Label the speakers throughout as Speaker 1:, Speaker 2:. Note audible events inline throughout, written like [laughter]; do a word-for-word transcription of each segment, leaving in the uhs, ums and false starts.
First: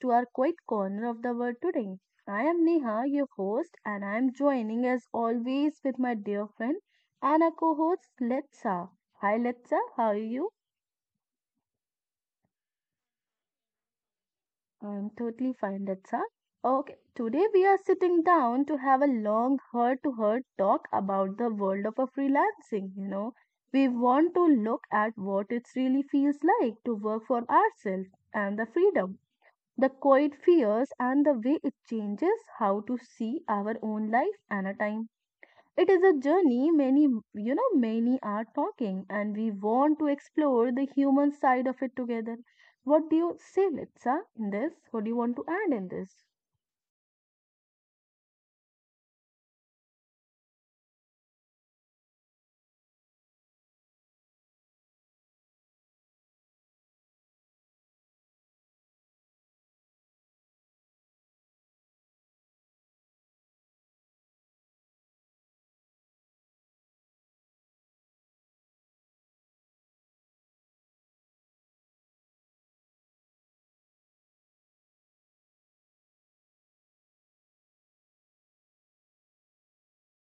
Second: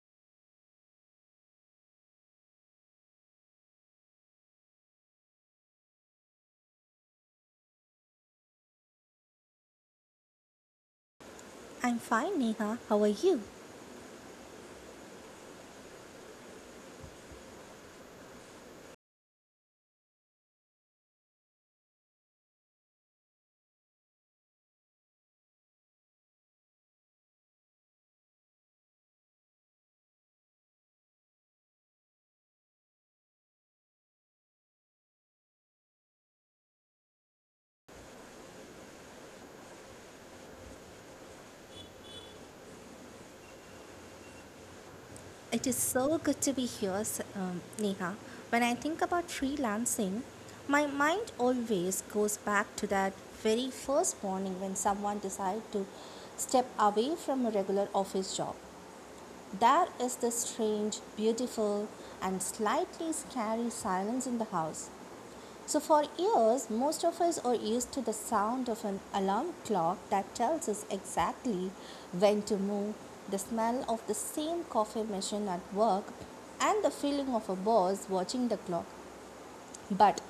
Speaker 1: to our quiet corner of the world today. I am Neha, your host, and I am joining as always with my dear friend and our co host Letsa. Hi, Letsa, how are you?
Speaker 2: I'm fine, Neha. How are you?
Speaker 1: I'm totally fine, Letsa. Okay, today we are sitting down to have a long heart to heart talk about the world of a freelancing. You know, we want to look at what it really feels like to work for ourselves and the freedom, the quiet fears, and the way it changes how to see our own life and a time. It is a journey many you know many are talking, and we want to explore the human side of it together. What do you say, litsa? In this, what do you want to add
Speaker 2: It is
Speaker 1: in this?
Speaker 2: so good to be here, s- um, Neha. When I think about freelancing, my mind always goes back to that very first morning when someone decided to step away from a regular office job. There is this strange, beautiful, and slightly scary silence in the house. So, for years, most of us are used to the sound of an alarm clock that tells us exactly when to move, the smell of the same coffee machine at work, and the feeling of a boss watching the clock. But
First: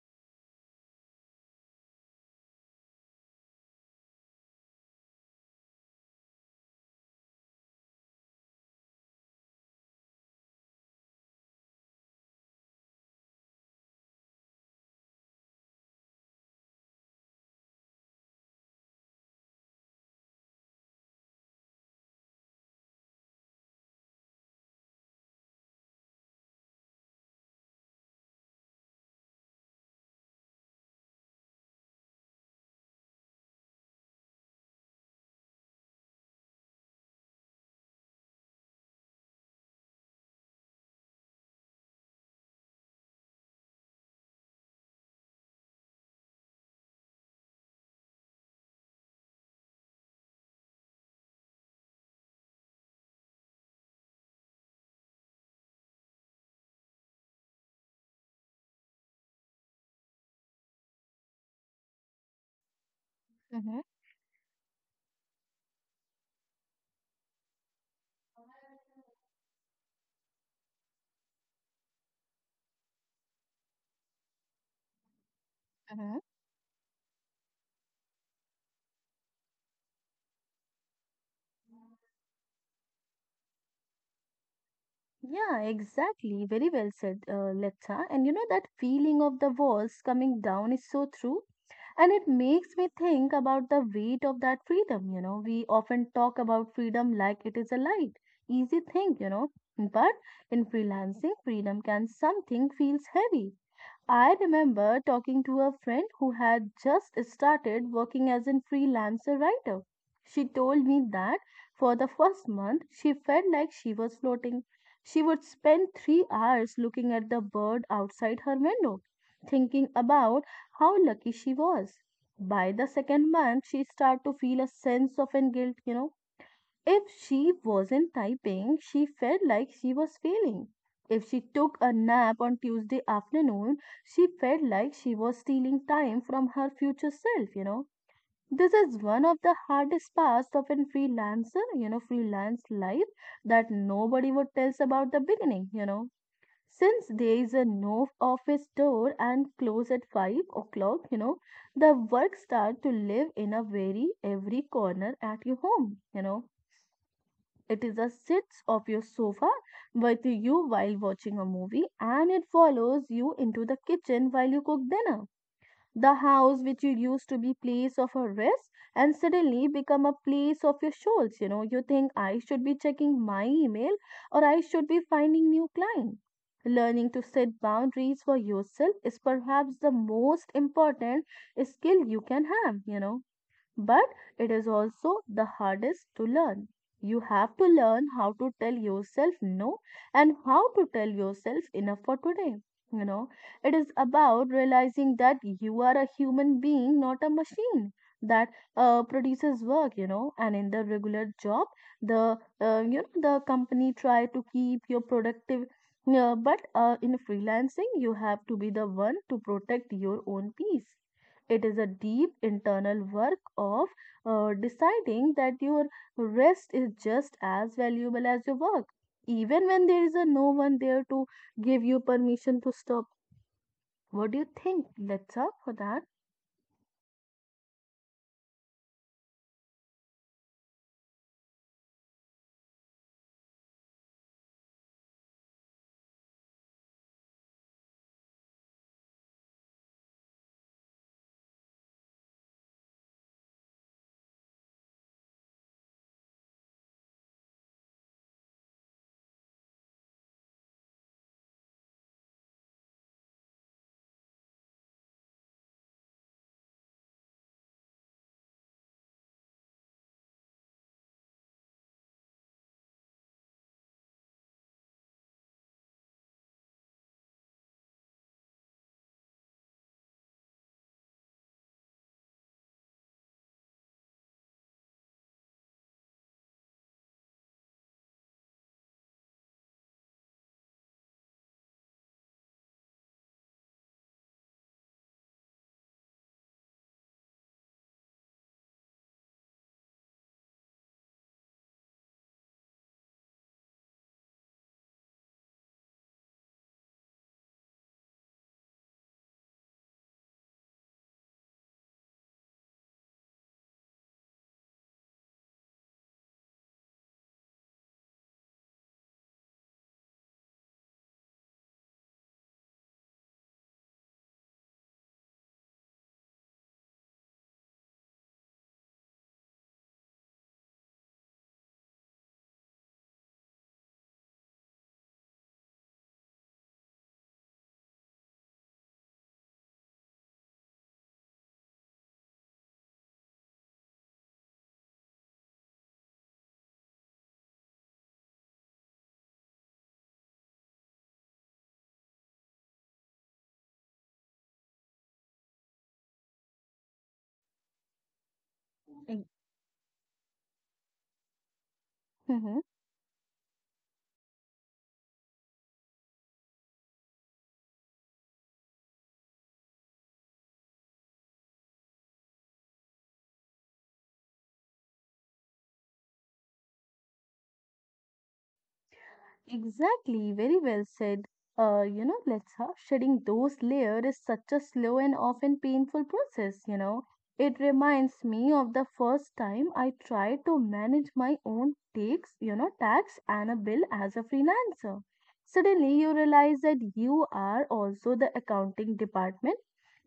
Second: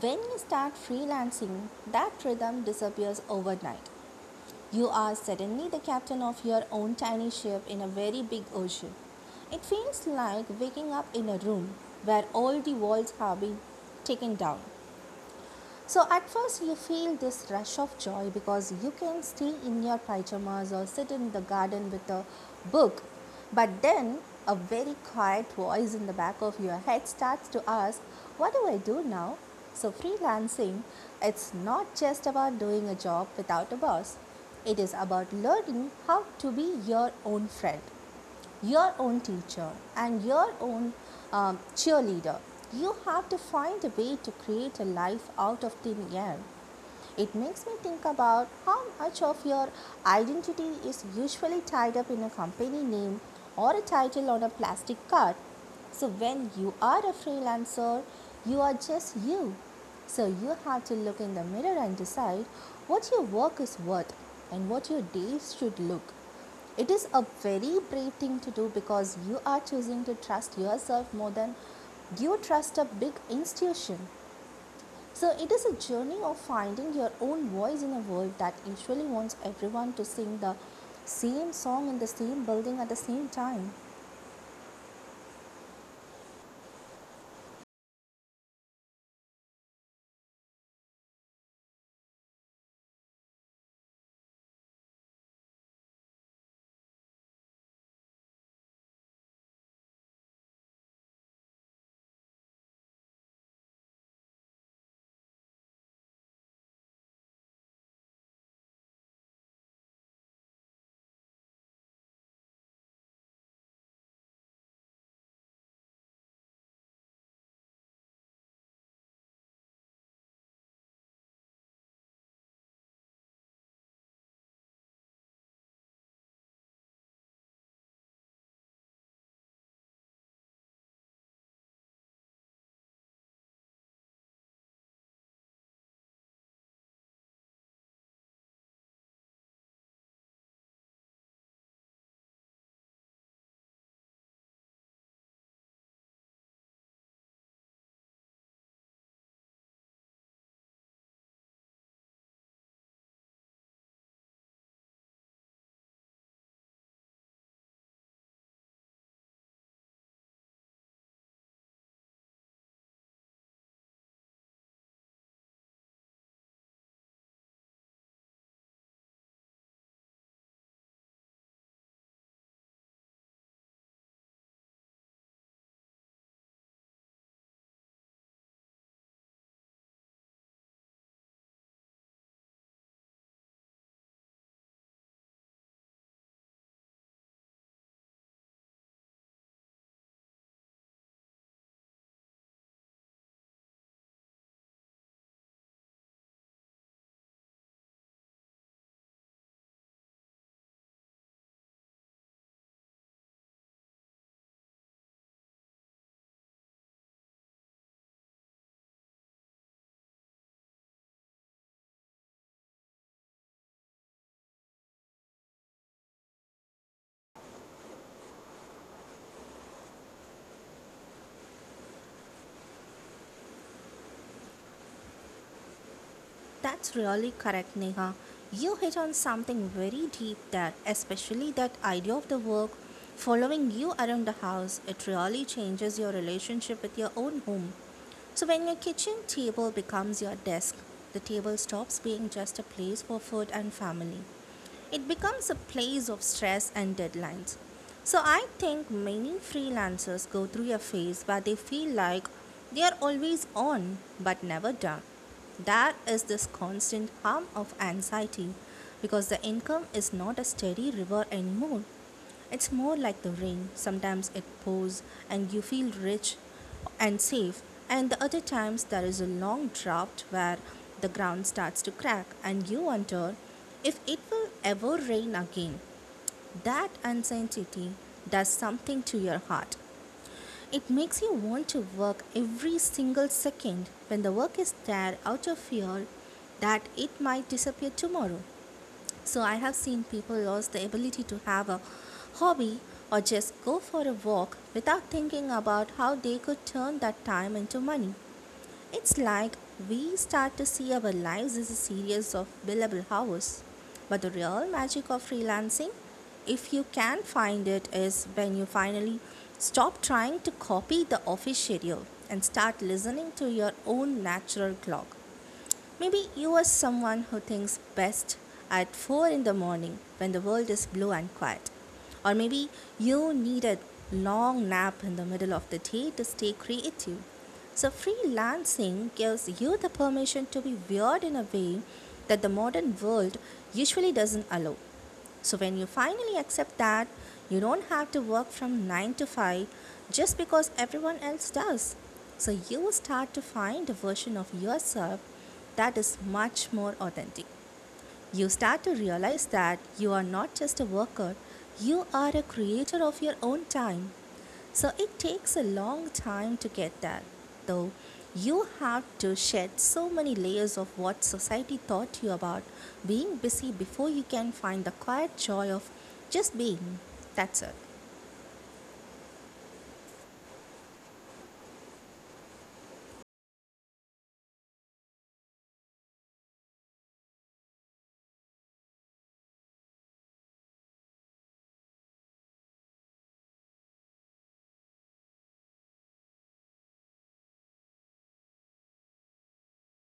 Speaker 2: when you start freelancing, that rhythm disappears overnight. You are suddenly the captain of your own tiny ship in a very big ocean. It feels like waking up in a room where all the walls have been taken down. So at first you feel this rush of joy because you can stay in your pyjamas or sit in the garden with a book. But then a very quiet voice in the back of your head starts to ask, what do I do now? So freelancing, it's not just about doing a job without a boss. It is about learning how to be your own friend, your own teacher, and your own um, cheerleader. You have to find a way to create a life out of thin air. It makes me think about how much of your identity is usually tied up in a company name or a title on a plastic card. So, when you are a freelancer, you are just you. So, you have to look in the mirror and decide what your work is
Speaker 1: Mm-hmm.
Speaker 2: worth and what your days should look. It is a very brave thing to do because you are choosing to trust yourself more than you trust a big institution. So it is a journey
Speaker 1: Mm-hmm.
Speaker 2: of finding your own voice in a world that usually wants everyone to sing the same song in the same building at the same time.
Speaker 1: Yeah, exactly. Very well said, uh, Letha. And you know, that feeling of the walls coming down is so true. And it makes me think about the weight of that freedom. You know, we often talk about freedom like it is a light, easy thing, you know. But in freelancing, freedom can something feels heavy. I remember talking to a friend who had just started working as a freelancer writer. She told me that for the first month she felt like she was floating. She would spend three hours looking at the bird outside her window, thinking about how lucky she was. By the second month, she started to feel a sense of an guilt, you know If she wasn't typing, she felt like she was failing. If she took a nap on Tuesday afternoon, she felt like she was stealing time from her future self, you know. This is one of the hardest parts of a freelancer, you know, freelance life that nobody would tell us about the beginning, you know. Since there is a no office door and close at five o'clock, you know, the work start to live in a very every corner at your home, you know It is a sits of your sofa with you while watching a movie, and it follows you into the kitchen while you cook dinner. The house which you used to be place of a rest and suddenly become a place of your shoals, you know. You think I should be checking my email or I should be finding new client. Learning to set boundaries for yourself is perhaps the most important skill you can have, you know but it is also the hardest to learn. You have to learn how to tell yourself no and how to tell yourself enough for today. You know, it is about realizing that you are a human being, not a machine that uh, produces work, you know, and in the regular job, the uh, you know the company try to keep your productive. Yeah, but uh, in freelancing, you have to be the one to protect your own peace. It is a deep internal work of uh, deciding that your rest is just as valuable as your work, even when there is a no one there to give you permission to stop. What do you think? Let's up for that.
Speaker 2: That's really correct, Neha. You hit on something very deep there, especially that idea of the work following you around the house. It really changes your relationship with your own home. So, when your kitchen table becomes your desk, the table stops being just a place for food and family. It becomes a place of stress and deadlines. So I think many freelancers go through a phase where they feel like they are always on but never done. There is this constant hum of anxiety because the income is not a steady river anymore. It's more like the rain. Sometimes it pours and you feel rich and safe, and the other times there is a long drought where the ground starts to crack and you wonder if it will ever rain again. That uncertainty does something to your heart. It makes you want to work every single second when the work is there, out of fear that it might disappear tomorrow. So I have seen people lose the ability to have a hobby or just go for a walk without thinking about how they could turn that time into money. It's like we start to see our lives as a series of billable hours. But the real magic of freelancing, if you can find it, is when you finally stop trying to copy the office schedule and start listening to your own natural clock. Maybe you are someone who thinks best at four in the morning when the world is blue and quiet. Or maybe you need a long nap in the middle of the day to stay creative. So, freelancing gives you the permission to be weird in a way that the modern world usually doesn't allow. So when you finally accept that you don't have to work from nine to five just because everyone else does, so you will start to find a version of yourself that is much more authentic. You start to
Speaker 1: Ex-
Speaker 2: realize that you are not just a worker, you are a
Speaker 1: Mhm.
Speaker 2: creator of your own time. So it takes a long time to get there, though. You have to shed so many layers of what society taught you about being busy before you can find the quiet joy of just being. That's it.
Speaker 1: Exactly, very well said. Uh, you know, Letha, shedding those layers is such a slow and often painful process, you know. It reminds me of the first time I tried to manage my own takes, you know, tax and a bill as a freelancer. Suddenly, you realize that you are also the accounting department,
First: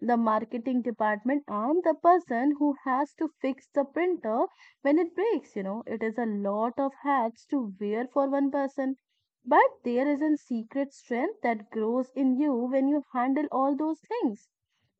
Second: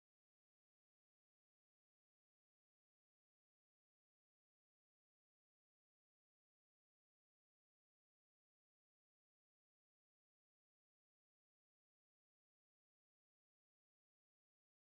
Speaker 1: the marketing department, and the person who has to fix the printer when it breaks. You know, it is a lot of hats to wear for one person, but there is a secret strength that grows in you when you handle all those things.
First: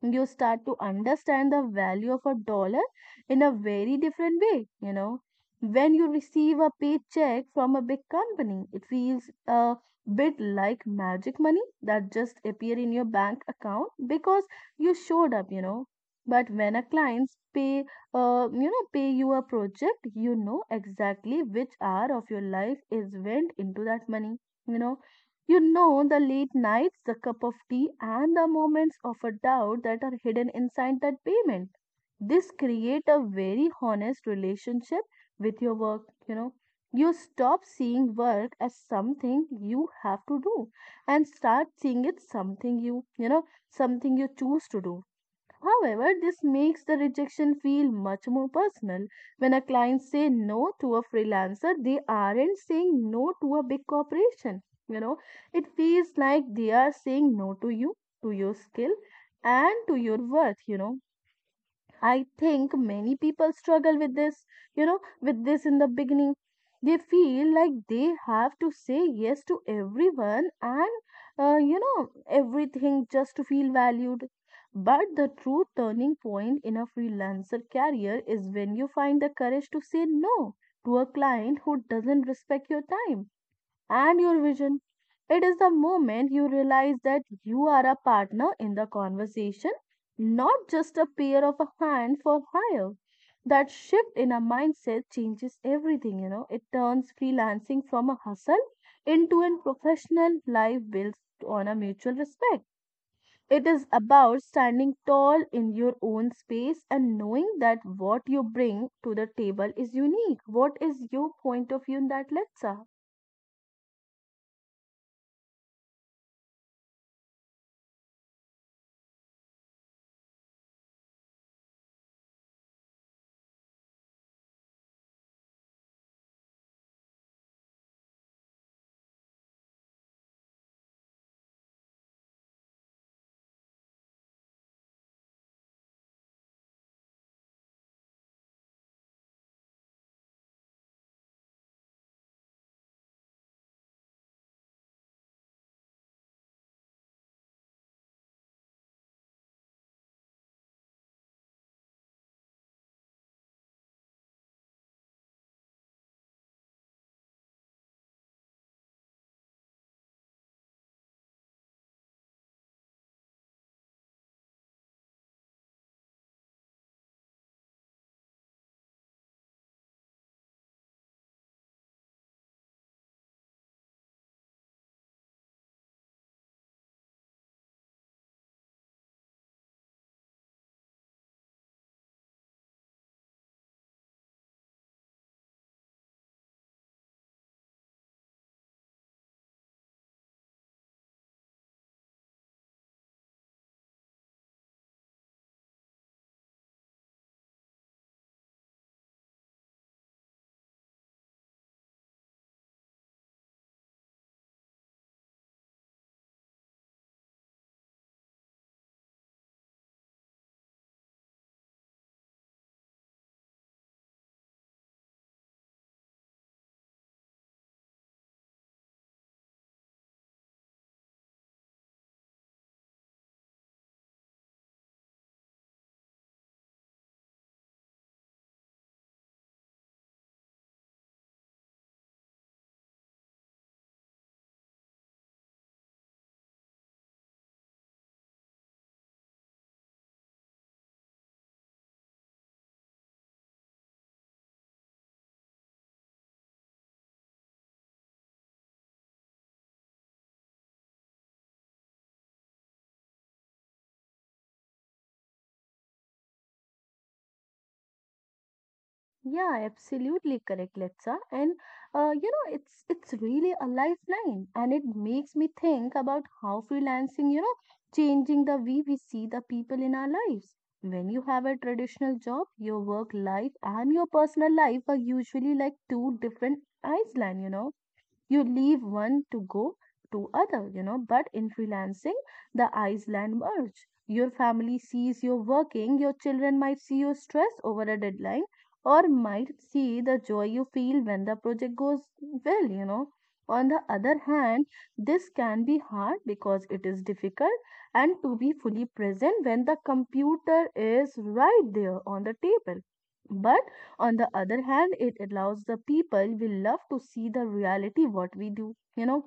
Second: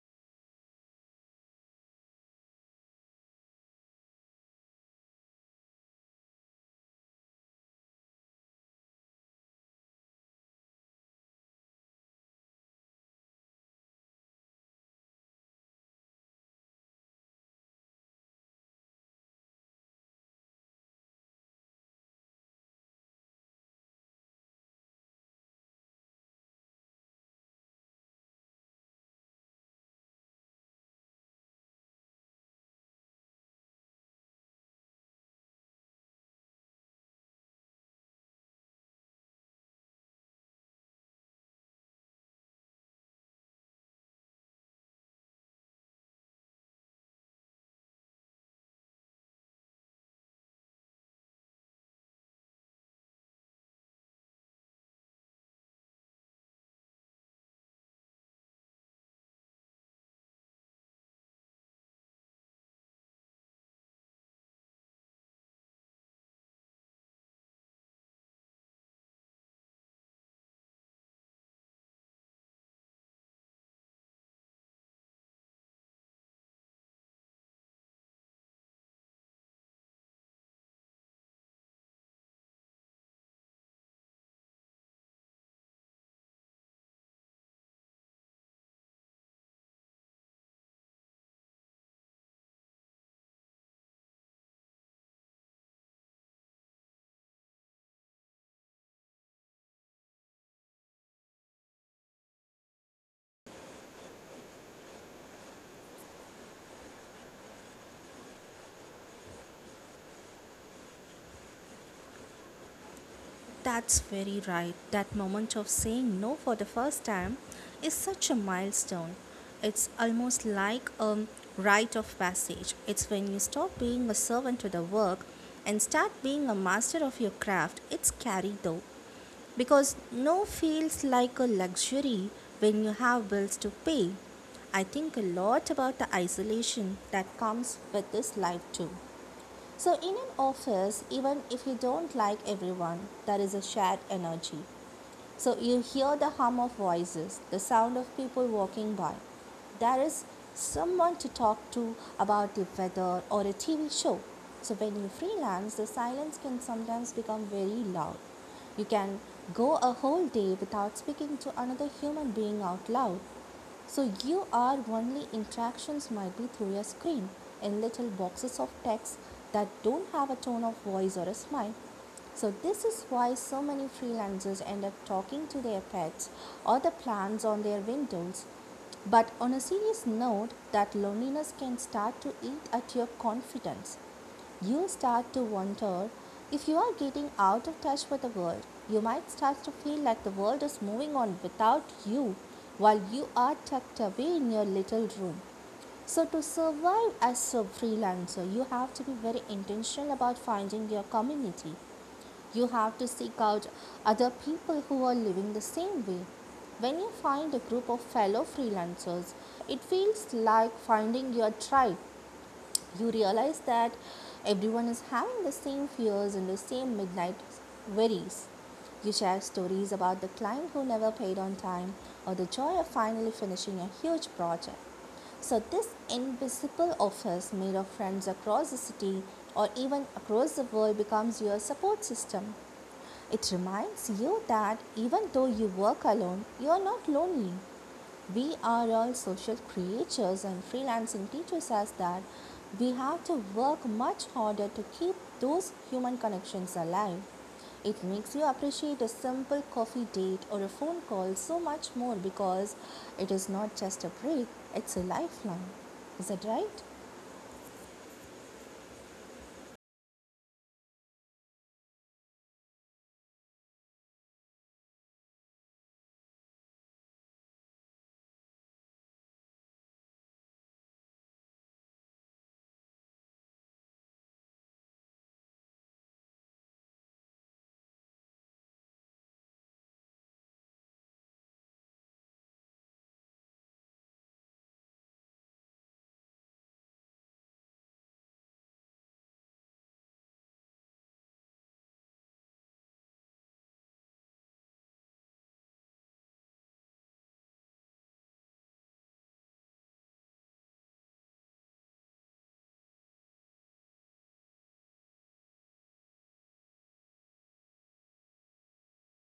Speaker 1: You start to understand the value of a dollar in a very different way, you know. When you receive a paycheck from a big company, it feels a bit like magic money that just appear in your bank account because you showed up, you know. But when a clients pay, uh, you know, pay you a project, you know exactly which hour of your life is went into that money you know, you know the late nights, the cup of tea, and the moments of a doubt that are hidden inside that payment. This create a very honest relationship with your work, you know. You stop seeing work as something you have to do and start seeing it something you, you know, something you choose to do. However, this makes the rejection feel much more personal. When a client say no to a freelancer, they aren't saying no to a big corporation. You know, it feels like they are saying no to you, to your skill, and to your worth, you know. I think many people struggle with this, you know, with this in the beginning. They feel like they have to say yes to everyone and, uh, you know, everything just to feel valued. But the true turning point in a freelancer career is when you find the courage to say no to a client who doesn't respect your time and your vision. It is the moment you realize that you are a partner in the conversation, not just a pair of a hand for hire. That shift in a mindset changes everything, you know. It turns freelancing from a hustle into a professional life built on a mutual respect. It is about standing tall in your own space and knowing that what you bring to the table is unique. What is your point of view in that lecture?
Speaker 2: That's very right. That moment of saying no for the first time is such a milestone. It's almost like a rite of passage. It's when you stop being a servant to the work and start being a master of your craft. It's scary though, because no feels like a luxury when you have bills to pay. I think a lot about the isolation that comes with this life too. So, in an office, even if you don't like everyone, there is a shared energy. So, you hear the hum of voices, the sound of people walking by. There is someone to talk to about the weather or a T V show. So, when you freelance, the silence can sometimes become very loud. You can go a whole day without speaking to another human being out loud. So you are only interactions might be through your screen, in little boxes of text that don't have a tone of voice or a smile. So this is why so many freelancers end up talking to their pets or the plants on their windows. But on a serious note, that loneliness can start to eat at your confidence. You start to wonder if you are getting out of touch with the world. You might start to feel like the world is moving on without you while you are tucked away in your little room. So, to survive as a freelancer, you have to be very intentional about finding your community. You have to seek out other people who are living the same way. When you find a group of fellow freelancers, it feels like finding your tribe. You realize that everyone is having the same fears and the same midnight worries. You share stories about the client who never paid on time or the joy of finally finishing a huge project. So, this invisible office made of friends across the city or even across the world becomes your support system. It reminds you that even though you work alone, you are not lonely. We are all social creatures, and freelancing teaches us that we have to work much harder to keep those human connections alive. It makes you appreciate a simple coffee date or a phone call so much more, because it is not just a break, it's a lifeline. Is that right?
Speaker 1: Yeah, absolutely correct, Letsa. And uh, you know, it's it's really a lifeline, and it makes me think about how freelancing, you know, changing the way we see the people in our lives. When you have a traditional job, your work life and your personal life are usually like two different islands, you know You leave one to go to other you know But in freelancing, the island merge. Your family sees you working, your children might see you stress over a deadline, or might see the joy you feel when the project goes well you know On the other hand, this can be hard because it is difficult and to be fully present when the computer is right there on the table. But on the other hand, it allows the people we love to see the reality what we do you know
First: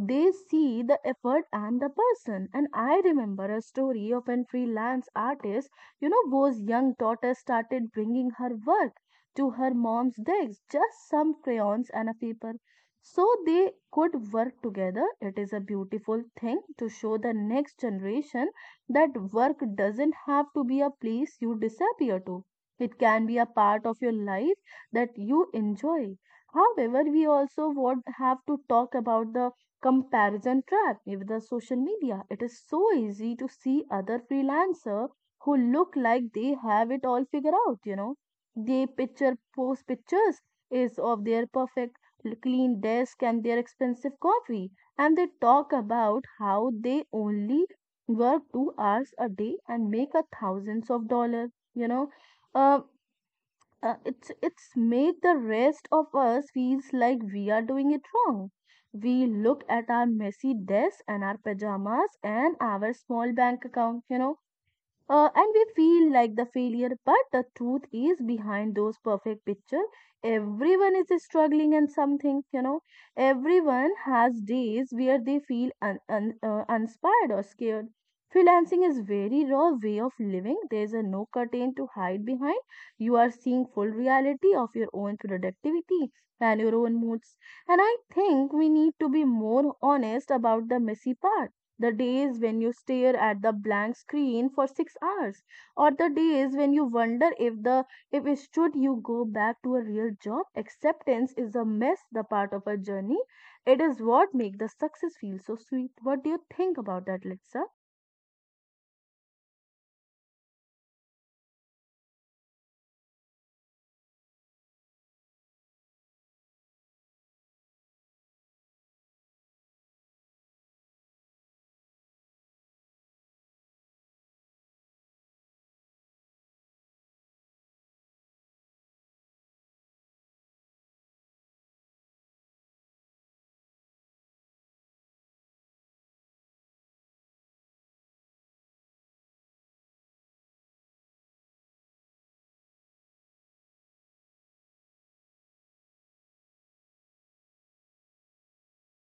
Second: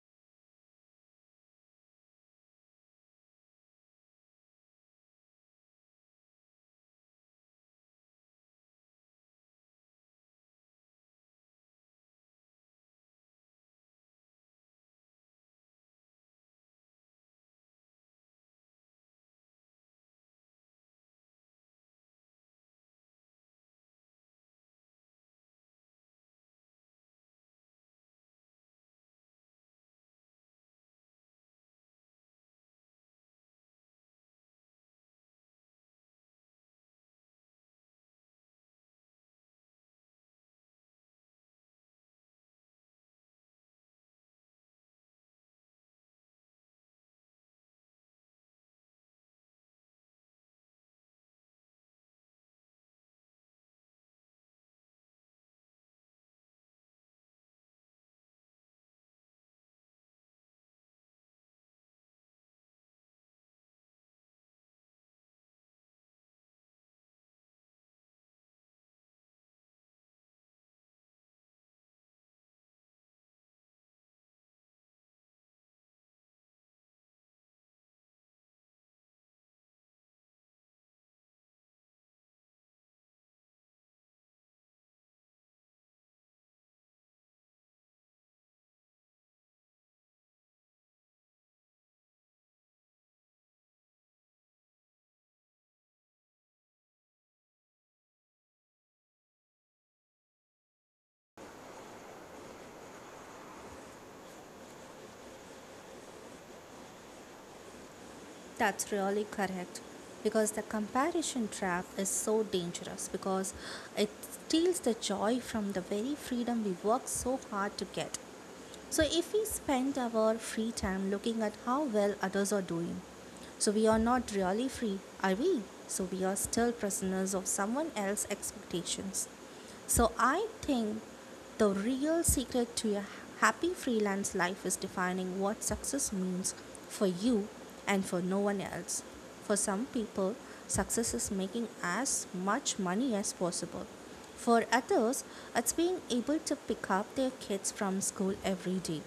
Speaker 1: They see the effort and the person. And I remember a story of an freelance artist, you know, whose young daughter started bringing her work to her mom's desk, just some crayons and a paper, so they could work together. It is a beautiful thing to show the next generation that work doesn't have to be a place you disappear to. It can be a part of your life that you enjoy. However, we also would have to talk about the comparison trap with the social media. It is so easy to see other freelancer who look like they have it all figured out, you know. They picture post pictures is of their perfect l- clean desk and their expensive coffee, and they talk about how they only work two hours a day and make a thousands of dollars, you know. Uh, uh, it's it's make the rest of us feels like we are doing it wrong. We look at our messy desk and our pajamas and our small bank account you know uh, And we feel like the failure. But the truth is behind those perfect picture, everyone is struggling, and something you know Everyone has days where they feel un- un- uh, inspired or scared. Freelancing is very raw way of living. There's a no curtain to hide behind. You are seeing full reality of your own productivity and your own moods, and I think we need to be more honest about the messy part, the days when you stare at the blank screen for six hours, or the days when you wonder if the if it should you go back to a real job. Acceptance is a mess, the part of a journey. It is what makes the success feel so sweet. What do you think about that, Litsa?
Speaker 2: That's really correct, because the comparison trap is so dangerous because it steals the joy from the very freedom we work so hard to get. So, if we spend our free time looking at how well others are doing, so we are not really free, are we? So, we are still prisoners of someone else's expectations. So, I think the real secret to your happy freelance life is defining what success means for you and for no one else. For some people, success is making as much money as possible. For others, it's being able to pick up their kids from school every day.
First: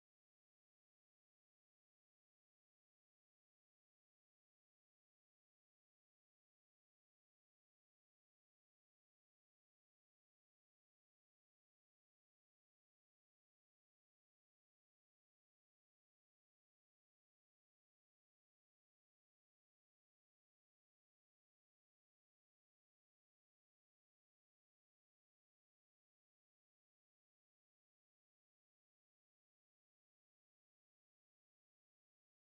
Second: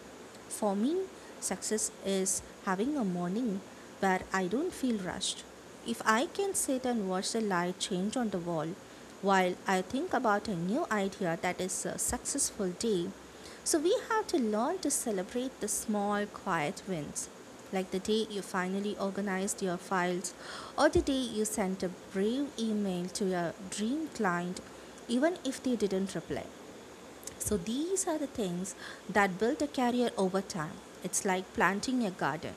Speaker 2: For me, success is having a morning where I don't feel rushed. If I can sit and watch the light change on the wall while I think about a new idea, that is a successful day. So we have to learn to celebrate the small, quiet wins, like the day you finally organized your files, or the day you sent a brave email to your dream client, even if they didn't reply. So these are the things that build a career over time. It's like planting a garden.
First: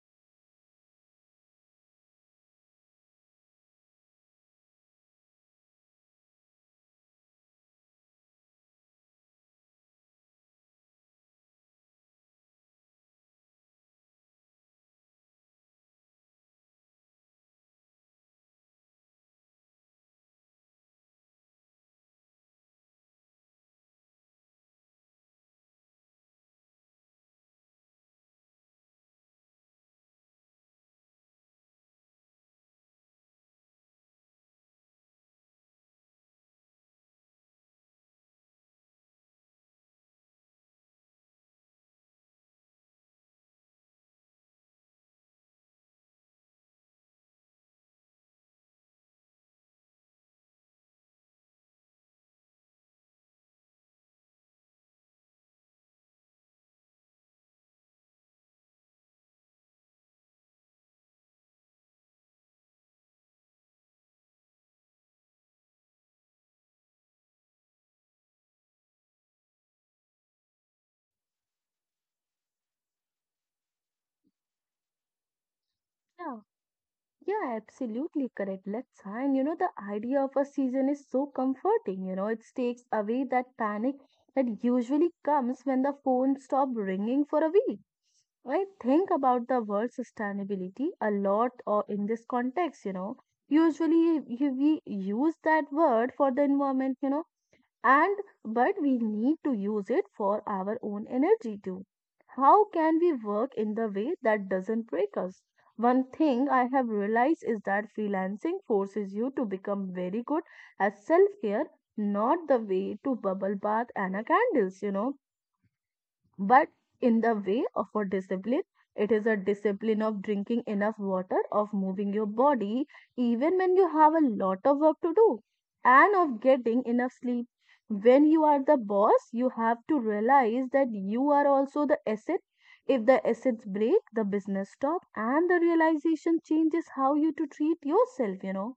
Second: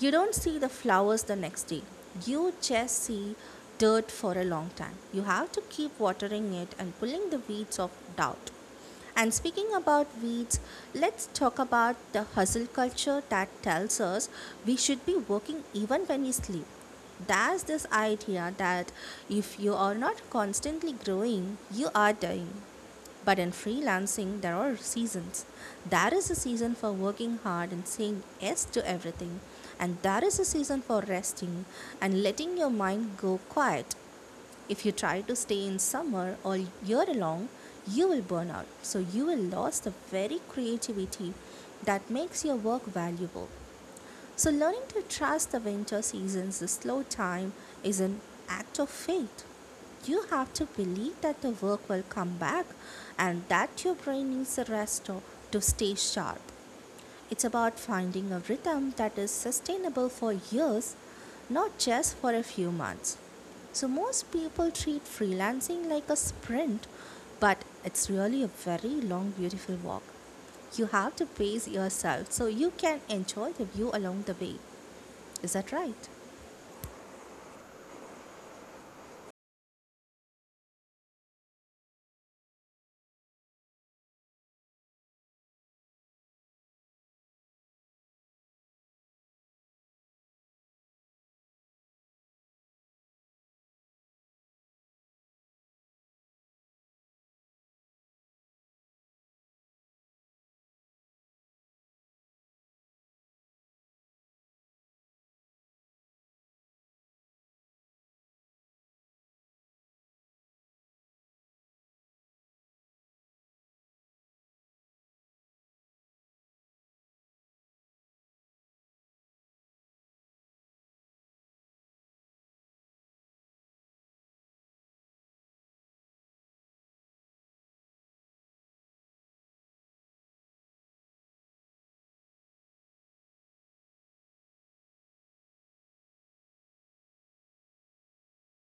Speaker 2: You don't see the flowers the next day. You just see dirt for a long time. You have to keep watering it and pulling the weeds of doubt. And speaking about weeds, let's talk about the hustle culture that tells us we should be working even when we sleep. There's this idea that if you are not constantly growing, you are dying. But in freelancing, there are seasons. There is a season for working hard and saying yes to everything, and there is a season for resting and letting your mind go quiet. If you try to stay in summer all year long, you will burn out. So you will lose the very creativity that makes your work valuable. So, learning to trust the winter seasons, the slow time, is an act of faith. You have to believe that the work will come back and that your brain needs a rest to to stay sharp. It's about finding a rhythm that is sustainable for years, not just for a few months. So, most people treat freelancing like a sprint, but it's really a very long, beautiful walk. You have to pace yourself so you can enjoy the view along the way. Is that right?
Speaker 1: Yeah. Yeah, absolutely correct. Let's, and you know the idea of a season is so comforting. You know, it takes away that panic that usually comes when the phone stops ringing for a week. I think about the word sustainability a lot or in this context, you know. Usually you- we use that word for the environment, you know, and but we need to use it for our own energy too. How can we work in the way that doesn't break us? One thing I have realized is that freelancing forces you to become very good at self care, not the way to bubble bath and a candles, you know but in the way of a discipline, it is a discipline of drinking enough water, of moving your body even when you have a lot of work to do, and of getting enough sleep. When you are the boss, you have to realize that you are also the asset. If the assets break, the business stop, and the realization changes how you to treat yourself, you know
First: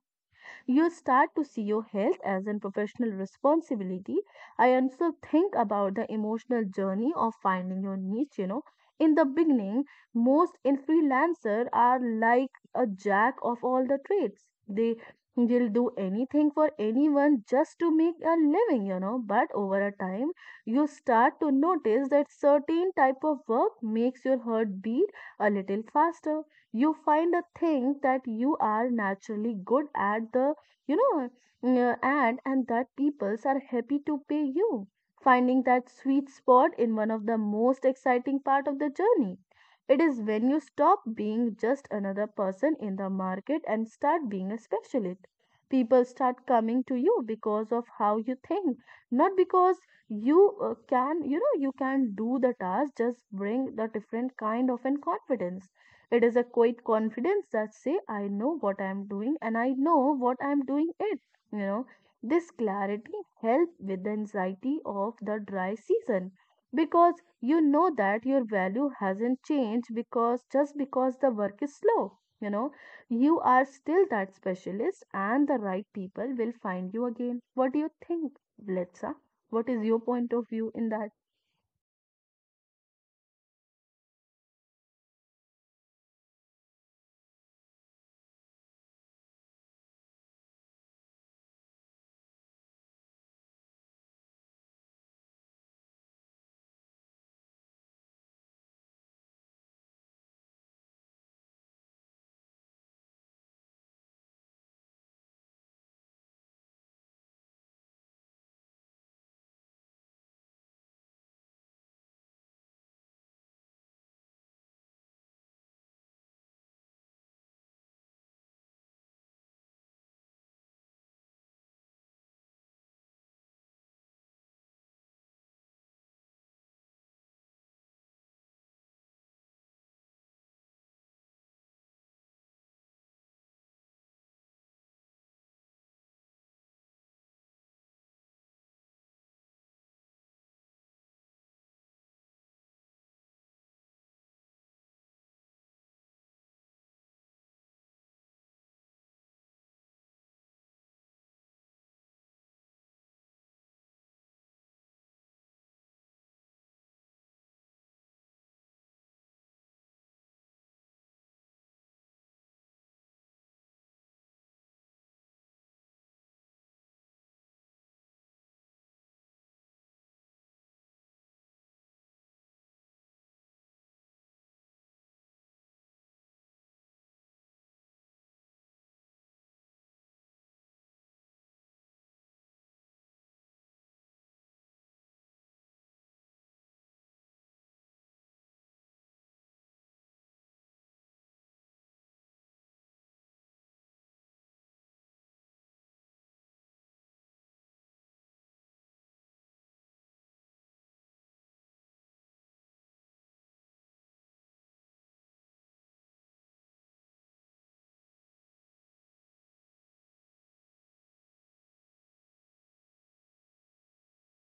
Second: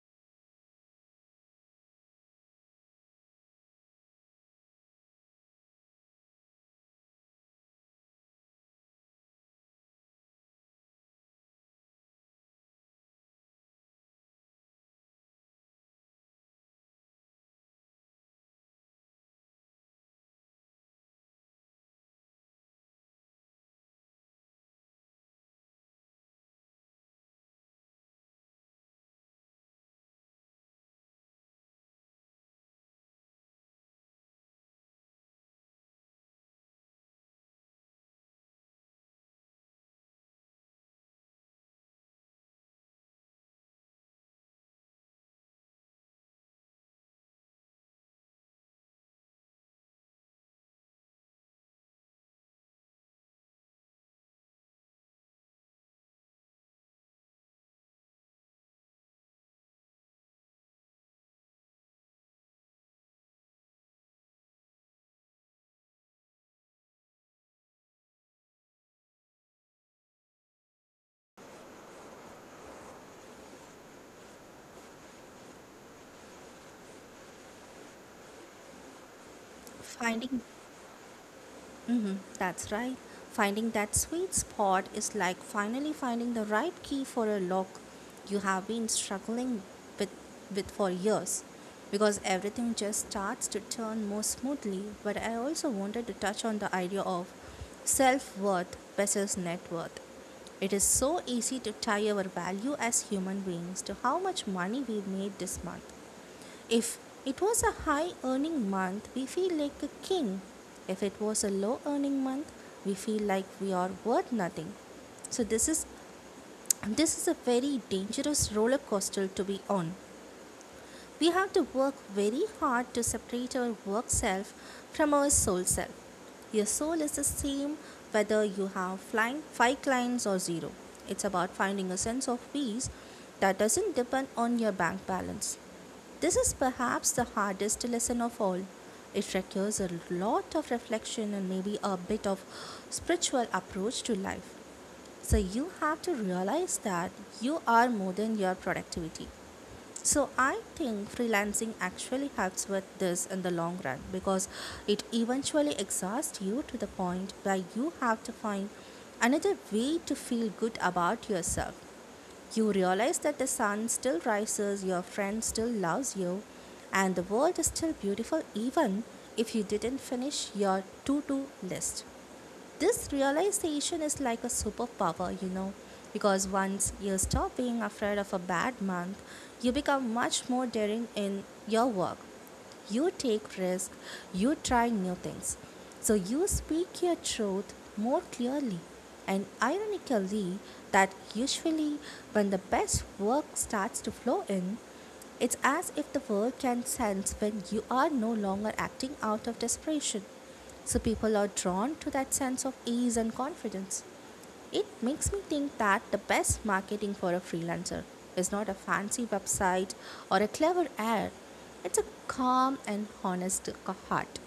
Speaker 1: You start to see your health as a professional responsibility. I also think about the emotional journey of finding your niche, you know. In the beginning, most in freelancer are like a jack of all the trades. They will do anything for anyone just to make a living, you know. But over a time, you start to notice that certain type of work makes your heart beat a little faster you find a thing that you are naturally good at the you know, n- and and that peoples are happy to pay you, finding that sweet spot in one of the most exciting part of the journey. It is when you stop being just another person in the market and start being a specialist. People start coming to you because of how you think, not because you uh, can, you know, you can do the task. Just bring the different kind of an confidence it is a quiet confidence that say I know what I am doing and I know what I am doing it. You know, this clarity help with the anxiety of the dry season because you know that your value hasn't changed because just because the work is slow. You know, you are still that specialist and the right people will find you again. What do you think, Letsa? What is your point
Speaker 2: Finding
Speaker 1: of view in that?
Speaker 2: Mm-hmm, that's right. Finding that sweet spot is like finally finding the right key for a lock you have been struggling with, with for years because everything just starts to turn more smoothly. But I also wanted to touch on the idea of self worth versus net worth. It is so easy to tie our value as human beings to how much money we made this month. If it was a high earning month, we feel like a king. If it was a low earning month, we feel like we are worth nothing. So this is this is a very dangerous roller coaster to be on. We have to work very hard to separate our work self from our soul self. Your soul is the same whether you have flying five clients or zero. It's about finding a sense of peace that doesn't depend on your bank balance. This is perhaps the hardest lesson of all. It requires a lot of reflection and maybe a bit of spiritual approach to life. So you have to realize that you are more than your productivity. So I think freelancing actually helps with this in the long run because it eventually exhausts you to the point where you have to find another way to feel good about yourself. You realize that the sun still rises, your friend still loves you, and the world is still beautiful even if you didn't finish your to do list. This realization is like a superpower, you know, because once you stop being afraid of a bad month, you become much more daring in your work. You take risks, you try new things. So you speak your truth more clearly. And ironically, that usually when the best work starts to flow in, it's as if the world can sense when you are no longer acting out of desperation. So people are drawn to that sense of ease and confidence. It makes me think that the best marketing for a freelancer is not a fancy website or a clever ad, it's a calm and honest heart.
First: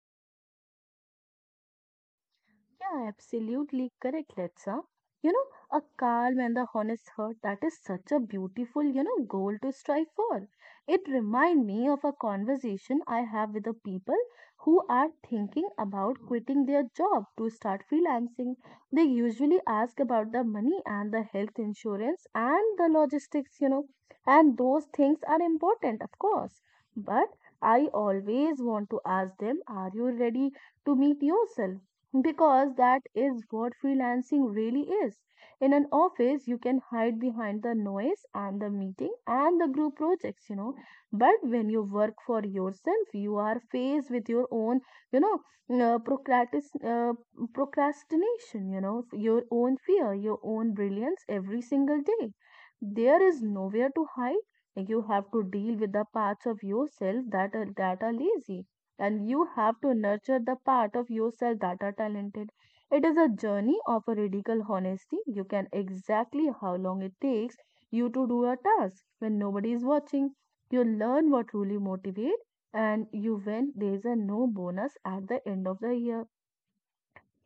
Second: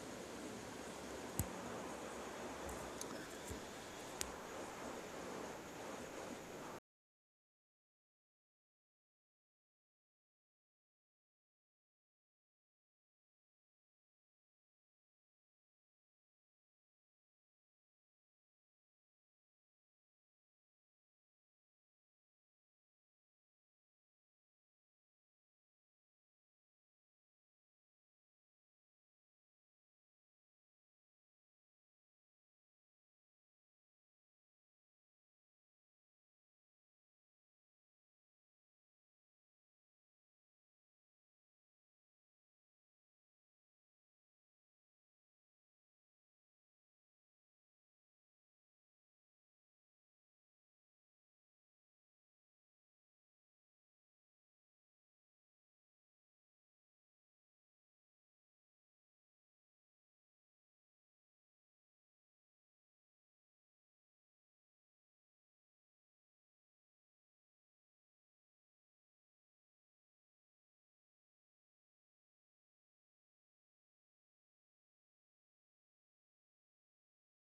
Speaker 1: Yeah, absolutely correct, Letsa. You know, a calm and the honest heart, that is such a beautiful, you know, goal to strive for. It reminds me of a conversation I have with the people who are thinking about quitting their job to start freelancing. They usually ask about the money and the health insurance and the logistics, you know, and those things are important, of course. But I always want to ask them, are you ready to meet yourself? Because that is what freelancing really is. In an office, you can hide behind the noise and the meeting and the group projects, you know. But when you work for yourself, you are faced with your own, you know, uh, procratis- uh, procrastination, you know, your own fear, your own brilliance every single day. There is nowhere to hide. You have to deal with the parts of yourself that are, that are lazy and you have to nurture the part of yourself that are talented. It is a journey of a radical honesty. You can exactly how long it takes you to do a task when nobody is watching. You learn what truly motivates and you when there is a no bonus at the end of the year.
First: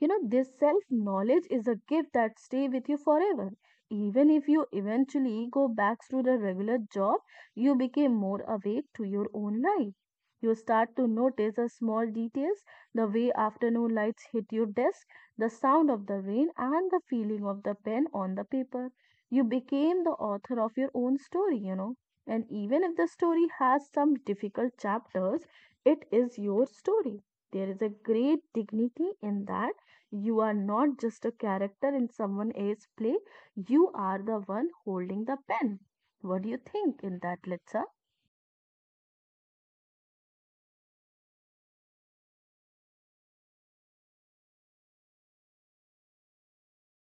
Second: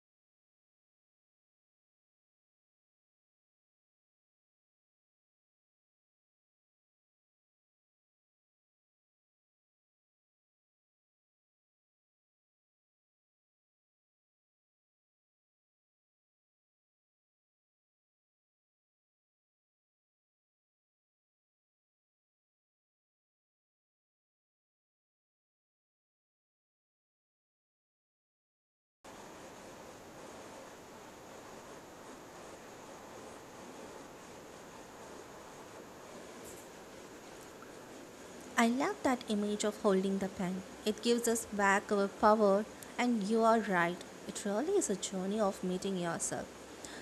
Speaker 1: You know, this self knowledge is a gift that stay with you forever. Even if you eventually go back to the regular job, you became more awake to your own life. You start to notice the small details, the way afternoon lights hit your desk, the sound of the rain, and the feeling of the pen on the paper. You became the author of your own story, you know. And even if the story has some difficult chapters, it is your story. There is a great dignity in that you are not just a character in someone else's play, you are the one holding the pen. What do you think in that, Litsa?
Speaker 2: I love that image of holding the pen. It gives us back our power, and you are right. It really is a journey of meeting yourself.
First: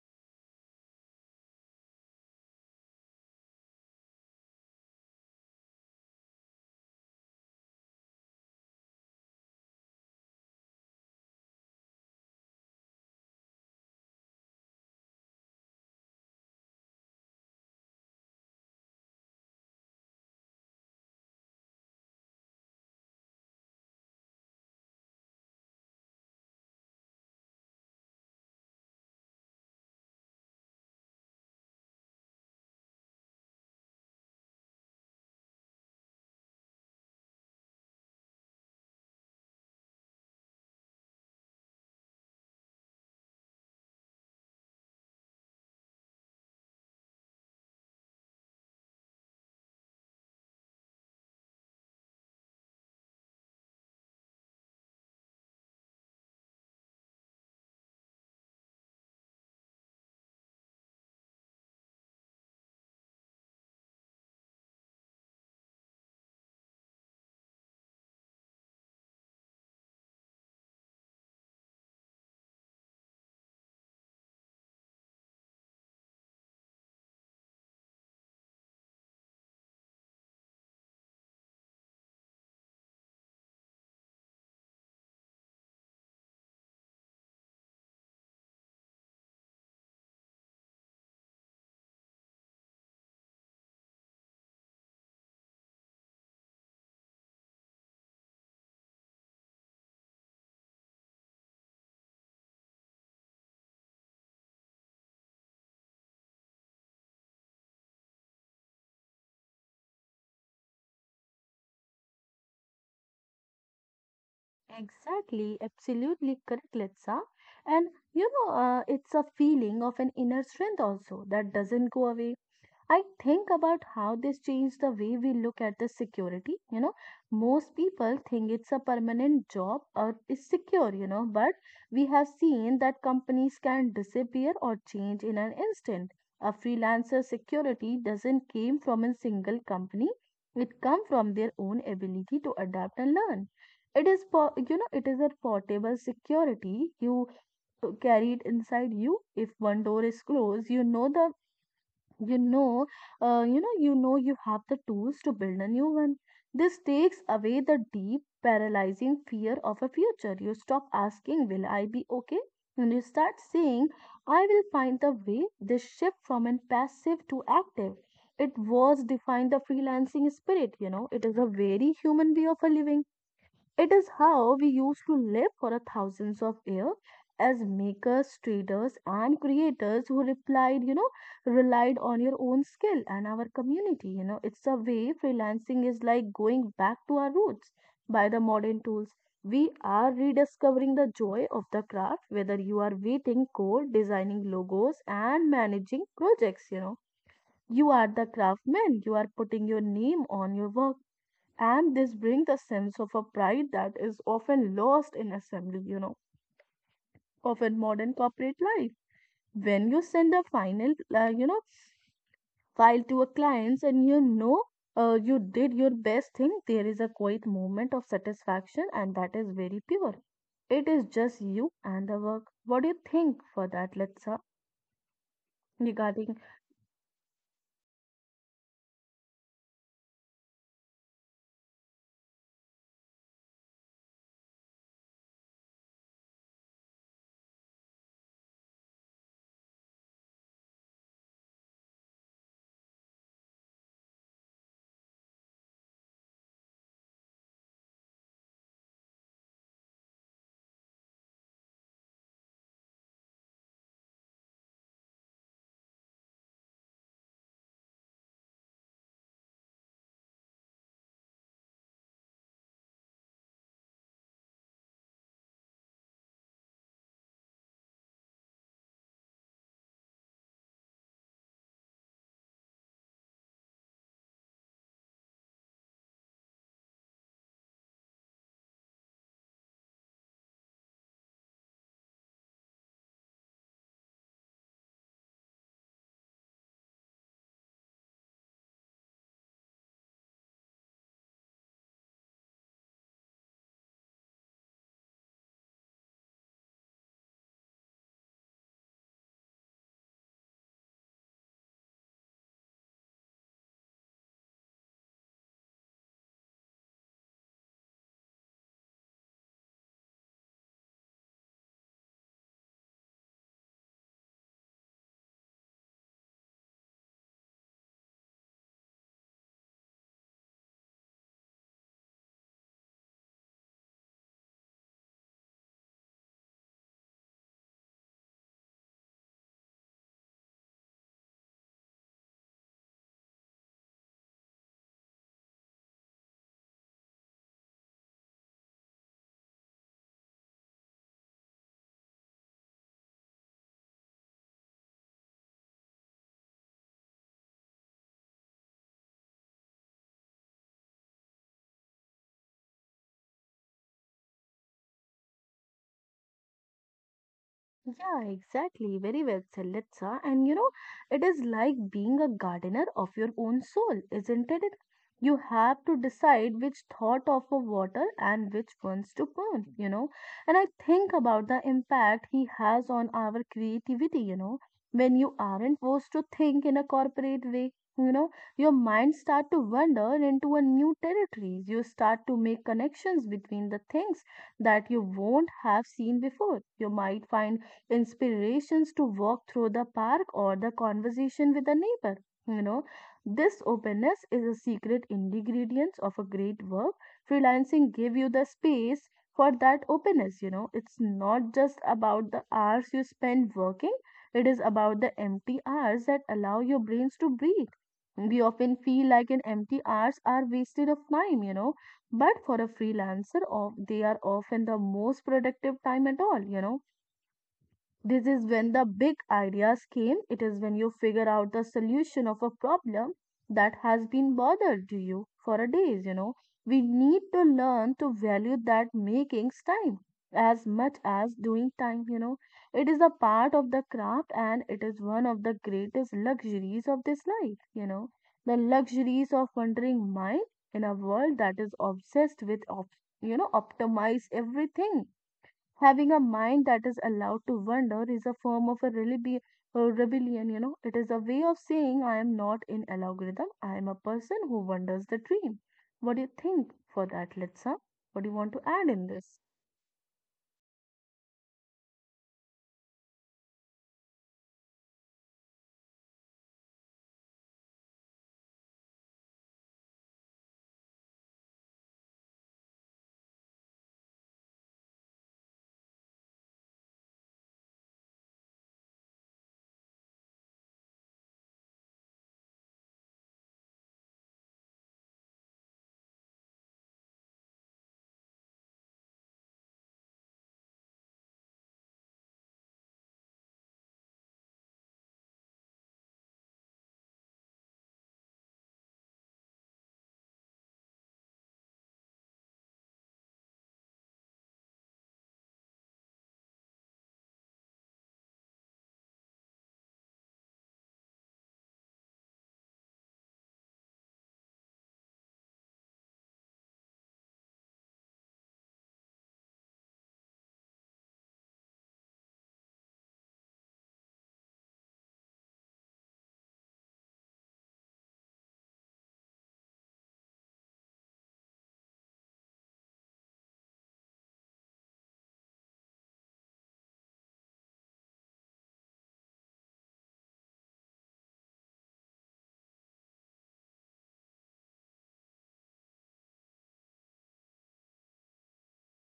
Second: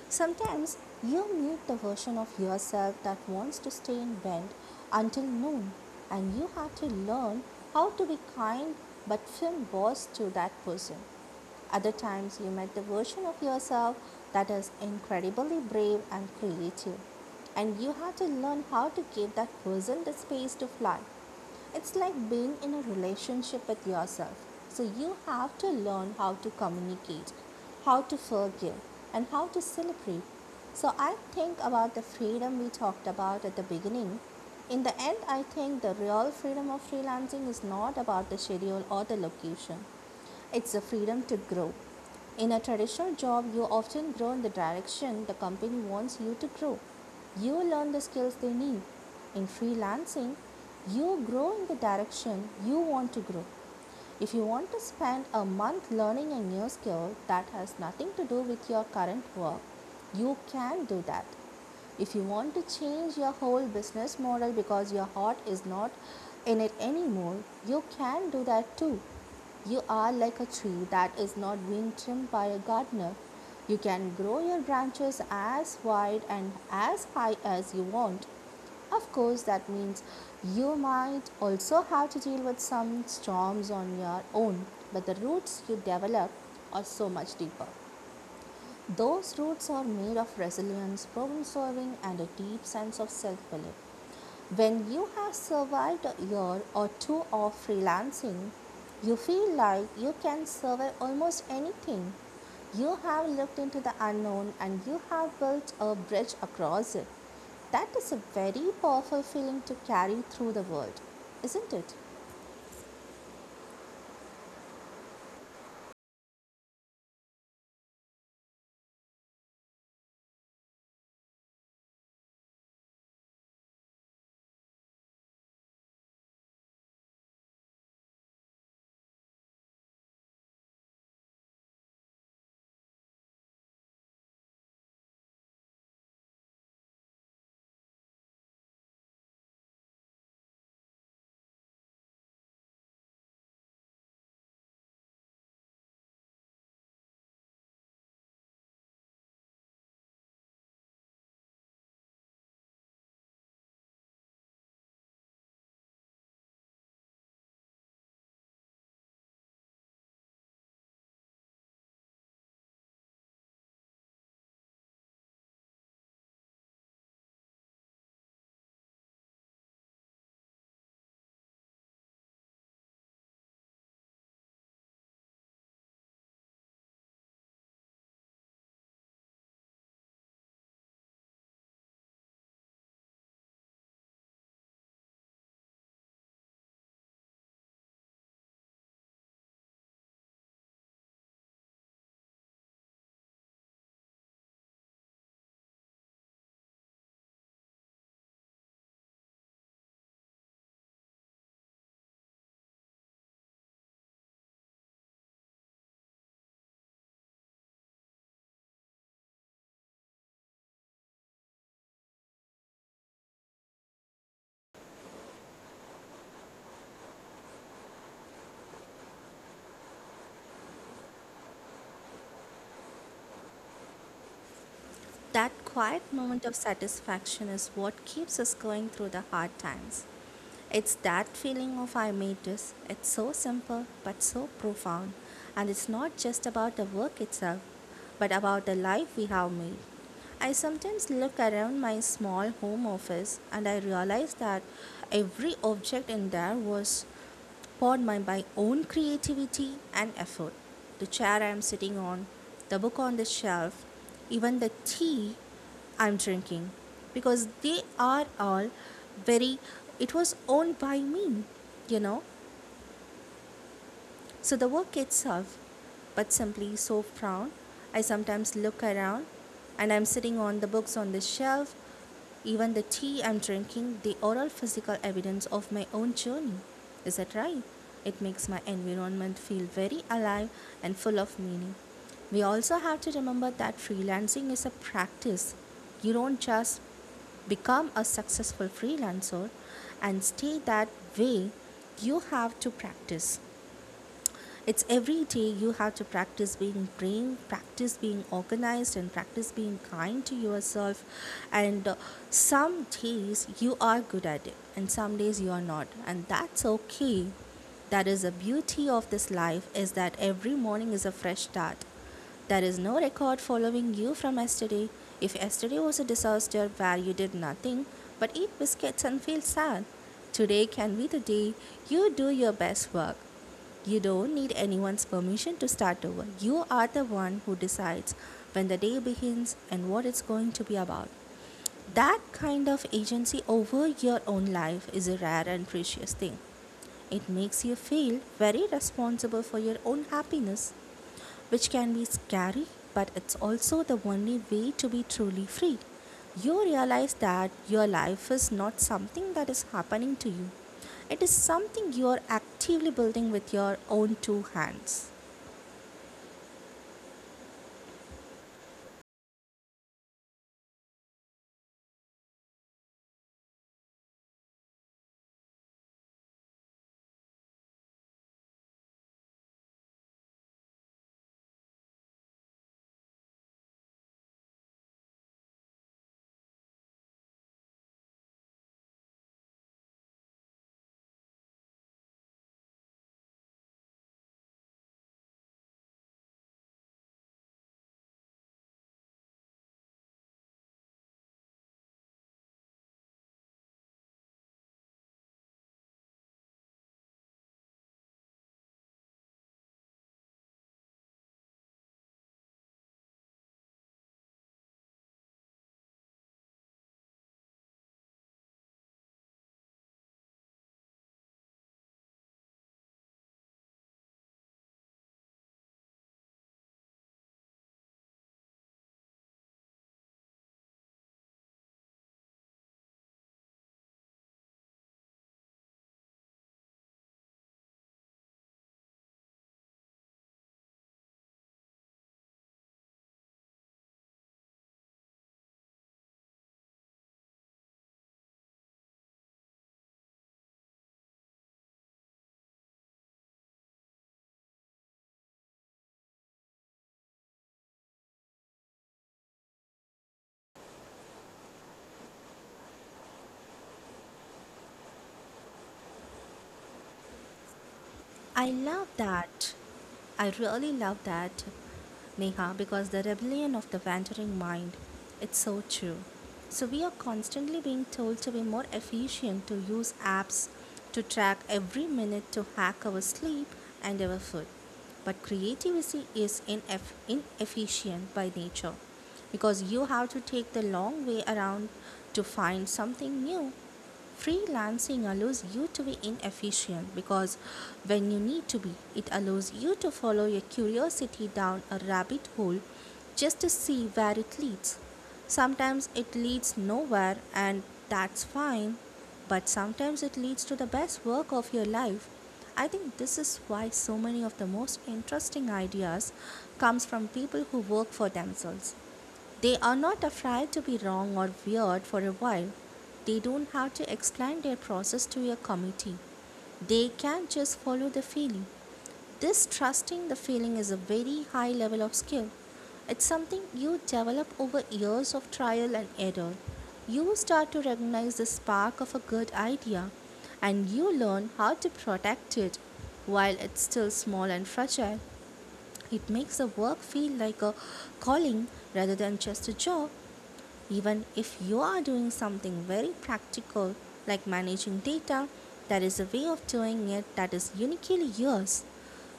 Speaker 2: Sometimes you meet the version of yourself that wants to stay in bed until noon, and you have to learn how to be kind but firm boss to that person. Other times, you met the version of yourself that is incredibly brave and creative, and you have to learn how to give that person the space to fly. It's like being in a relationship with yourself. So you have to learn how to communicate, how to forgive, and how to celebrate. So I think about the freedom we talked about at the beginning. In the end, I think the real freedom of freelancing is not about the schedule or the location. It's the freedom to grow. In a traditional job, you often grow in the direction the company wants you to grow. You learn the skills they need. In freelancing, you grow in the direction you want to grow. If you want to spend a month learning a new skill that has nothing to do with your current work, you can do that. If you want to change your whole business model because your heart is not in it anymore, you can do that too. You are like a tree that is not being trimmed by a gardener. You can grow your branches as wide and as high as you want. Of course, that means you might also have to deal with some storms on your own, but the roots you develop are so much deeper. Those roots are made of resilience, problem solving, and a deep sense of self belief. When you have survived a year or two of freelancing, you feel like you can survive almost anything. You have looked into the unknown and you have built a bridge across it. That is a very powerful feeling to carry through the world, isn't it?
Speaker 1: Exactly, absolutely correct, Litsa. And you know, uh, it's a feeling of an inner strength also that doesn't go away. I think about how this changed the way we look at the security. You know, most people think it's a permanent job or is secure, you know, but we have seen that companies can disappear or change in an instant. A freelancer security doesn't came from a single company. It come from their own ability to adapt and learn. It is po- you know, it is a portable security you carry it inside you. If one door is closed, you know the you know uh, you know you know you have the tools to build a new one this takes away the deep paralyzing fear of a future you stop asking will I be okay and you start saying I will find the way this shift from an passive to active it was defined the freelancing spirit you know it is a very human way of a living it is how we used to live for a thousands of years as makers, traders, and creators who replied, you know, relied on your own skill and our community. You know, it's a way freelancing is like going back to our roots by the modern tools. We are rediscovering the joy of the craft, whether you are waiting code, designing logos, and managing projects, you know. You are the craftsman. You are putting your name on your work and this brings a sense of a pride that is often lost in assembly you know of in modern corporate life when you send a final uh, you know file to a client and you know uh, you did your best thing there is a quiet moment of satisfaction and that is very pure it is just you and the work what do you think for that Letsa
Speaker 2: That quiet
Speaker 1: regarding
Speaker 2: moment of satisfaction is what keeps us going through the hard times. It's that feeling of I made this. It's so simple but so profound. And it's not just about the work itself, but about the life we have made. I sometimes look around my small home office and I realize that every object in there was poured by my own creativity and effort. The chair I am sitting on, the book on the shelf, even the tea I'm drinking, because they are all very, it was owned by me, you know. So the work itself, but simply so proud. I sometimes look around and I'm sitting on the books on the shelf, even the tea I'm drinking, the oral physical evidence of my own journey. Is that right? It makes my environment feel very alive and full of meaning. We also have to remember that freelancing is a practice. You don't just become a successful freelancer and stay that way. You have to practice. It's every day you have to practice being brave, practice being organized, and practice being kind to yourself. And uh, some days you are good at it, and some days you are not. And that's okay. That is the beauty of this life is that every morning is a fresh start. There is no record following you from yesterday. If yesterday was a disaster where you did nothing but eat biscuits and feel sad, today can be the day you do your best work. You don't need anyone's permission to start over. You are the one who decides when the day begins and what it's going to be about. That kind of agency over your own life is a rare and precious thing. It makes you feel very responsible for your own happiness, which can be scary, but it's also the only way to be truly free. You realize that your life is not something that is happening to you, it is something you are actively building with your own two hands.
Speaker 1: Yeah, exactly. Very well said, Litsa. And you know, it is like being a gardener of your own soul, isn't it? You have to decide which thought of a water and which ones to prune, you know. And I think about the impact he has on our creativity, you know. When you aren't forced to think in a corporate way, you know, your mind start to wander into a new territories. You start to make connections between the things that you won't have seen before. You might find inspirations to walk through the park or the conversation with a neighbor. You know, this openness is a secret ingredient of a great work. Freelancing give you the space for that openness, you know. It's not just about the hours you spend working, it is about the empty hours that allow your brains to breathe. We often feel like an empty hours are wasted of time, you know but for a freelancer of they are often the most productive time at all you know this is when the big ideas came. It is when you figure out the solution of a problem that has been bothered to you for a days, you know. We need to learn to value that makings time as much as doing time, you know. It is a part of the craft and it is one of the greatest luxuries of this life, you know. The luxuries of wandering mind in a world that is obsessed with, op- you know, optimize everything having a mind that is allowed to wander is a form of a relibi- uh, rebellion you know it is a way of saying I am not in algorithm I am a person who wanders the dream what do you think for that litsa what do you
Speaker 2: I
Speaker 1: want to
Speaker 2: love
Speaker 1: add in this
Speaker 2: that. I really love that, Neha, because the rebellion of the wandering mind, it's so true. So we are constantly being told to be more efficient, to use apps to track every minute, to hack our sleep and our food. But creativity is ineff- inefficient by nature because you have to take the long way around to find something new. Freelancing allows you to be inefficient because when you need to be, it allows you to follow your curiosity down a rabbit hole just to see where it leads. Sometimes it leads nowhere, and that's fine, but sometimes it leads to the best work of your life. I think this is why so many of the most interesting ideas comes from people who work for themselves. They are not afraid to be wrong or weird for a while. They don't have to explain their process to a committee. They can just follow the feeling. This trusting the feeling is a very high level of skill. It's something you develop over years of trial and error. You start to recognize the spark of a good idea and you learn how to protect it while it's still small and fragile. It makes the work feel like a calling rather than just a job. Even if you are doing something very practical like managing data, there is a way of doing it that is uniquely yours.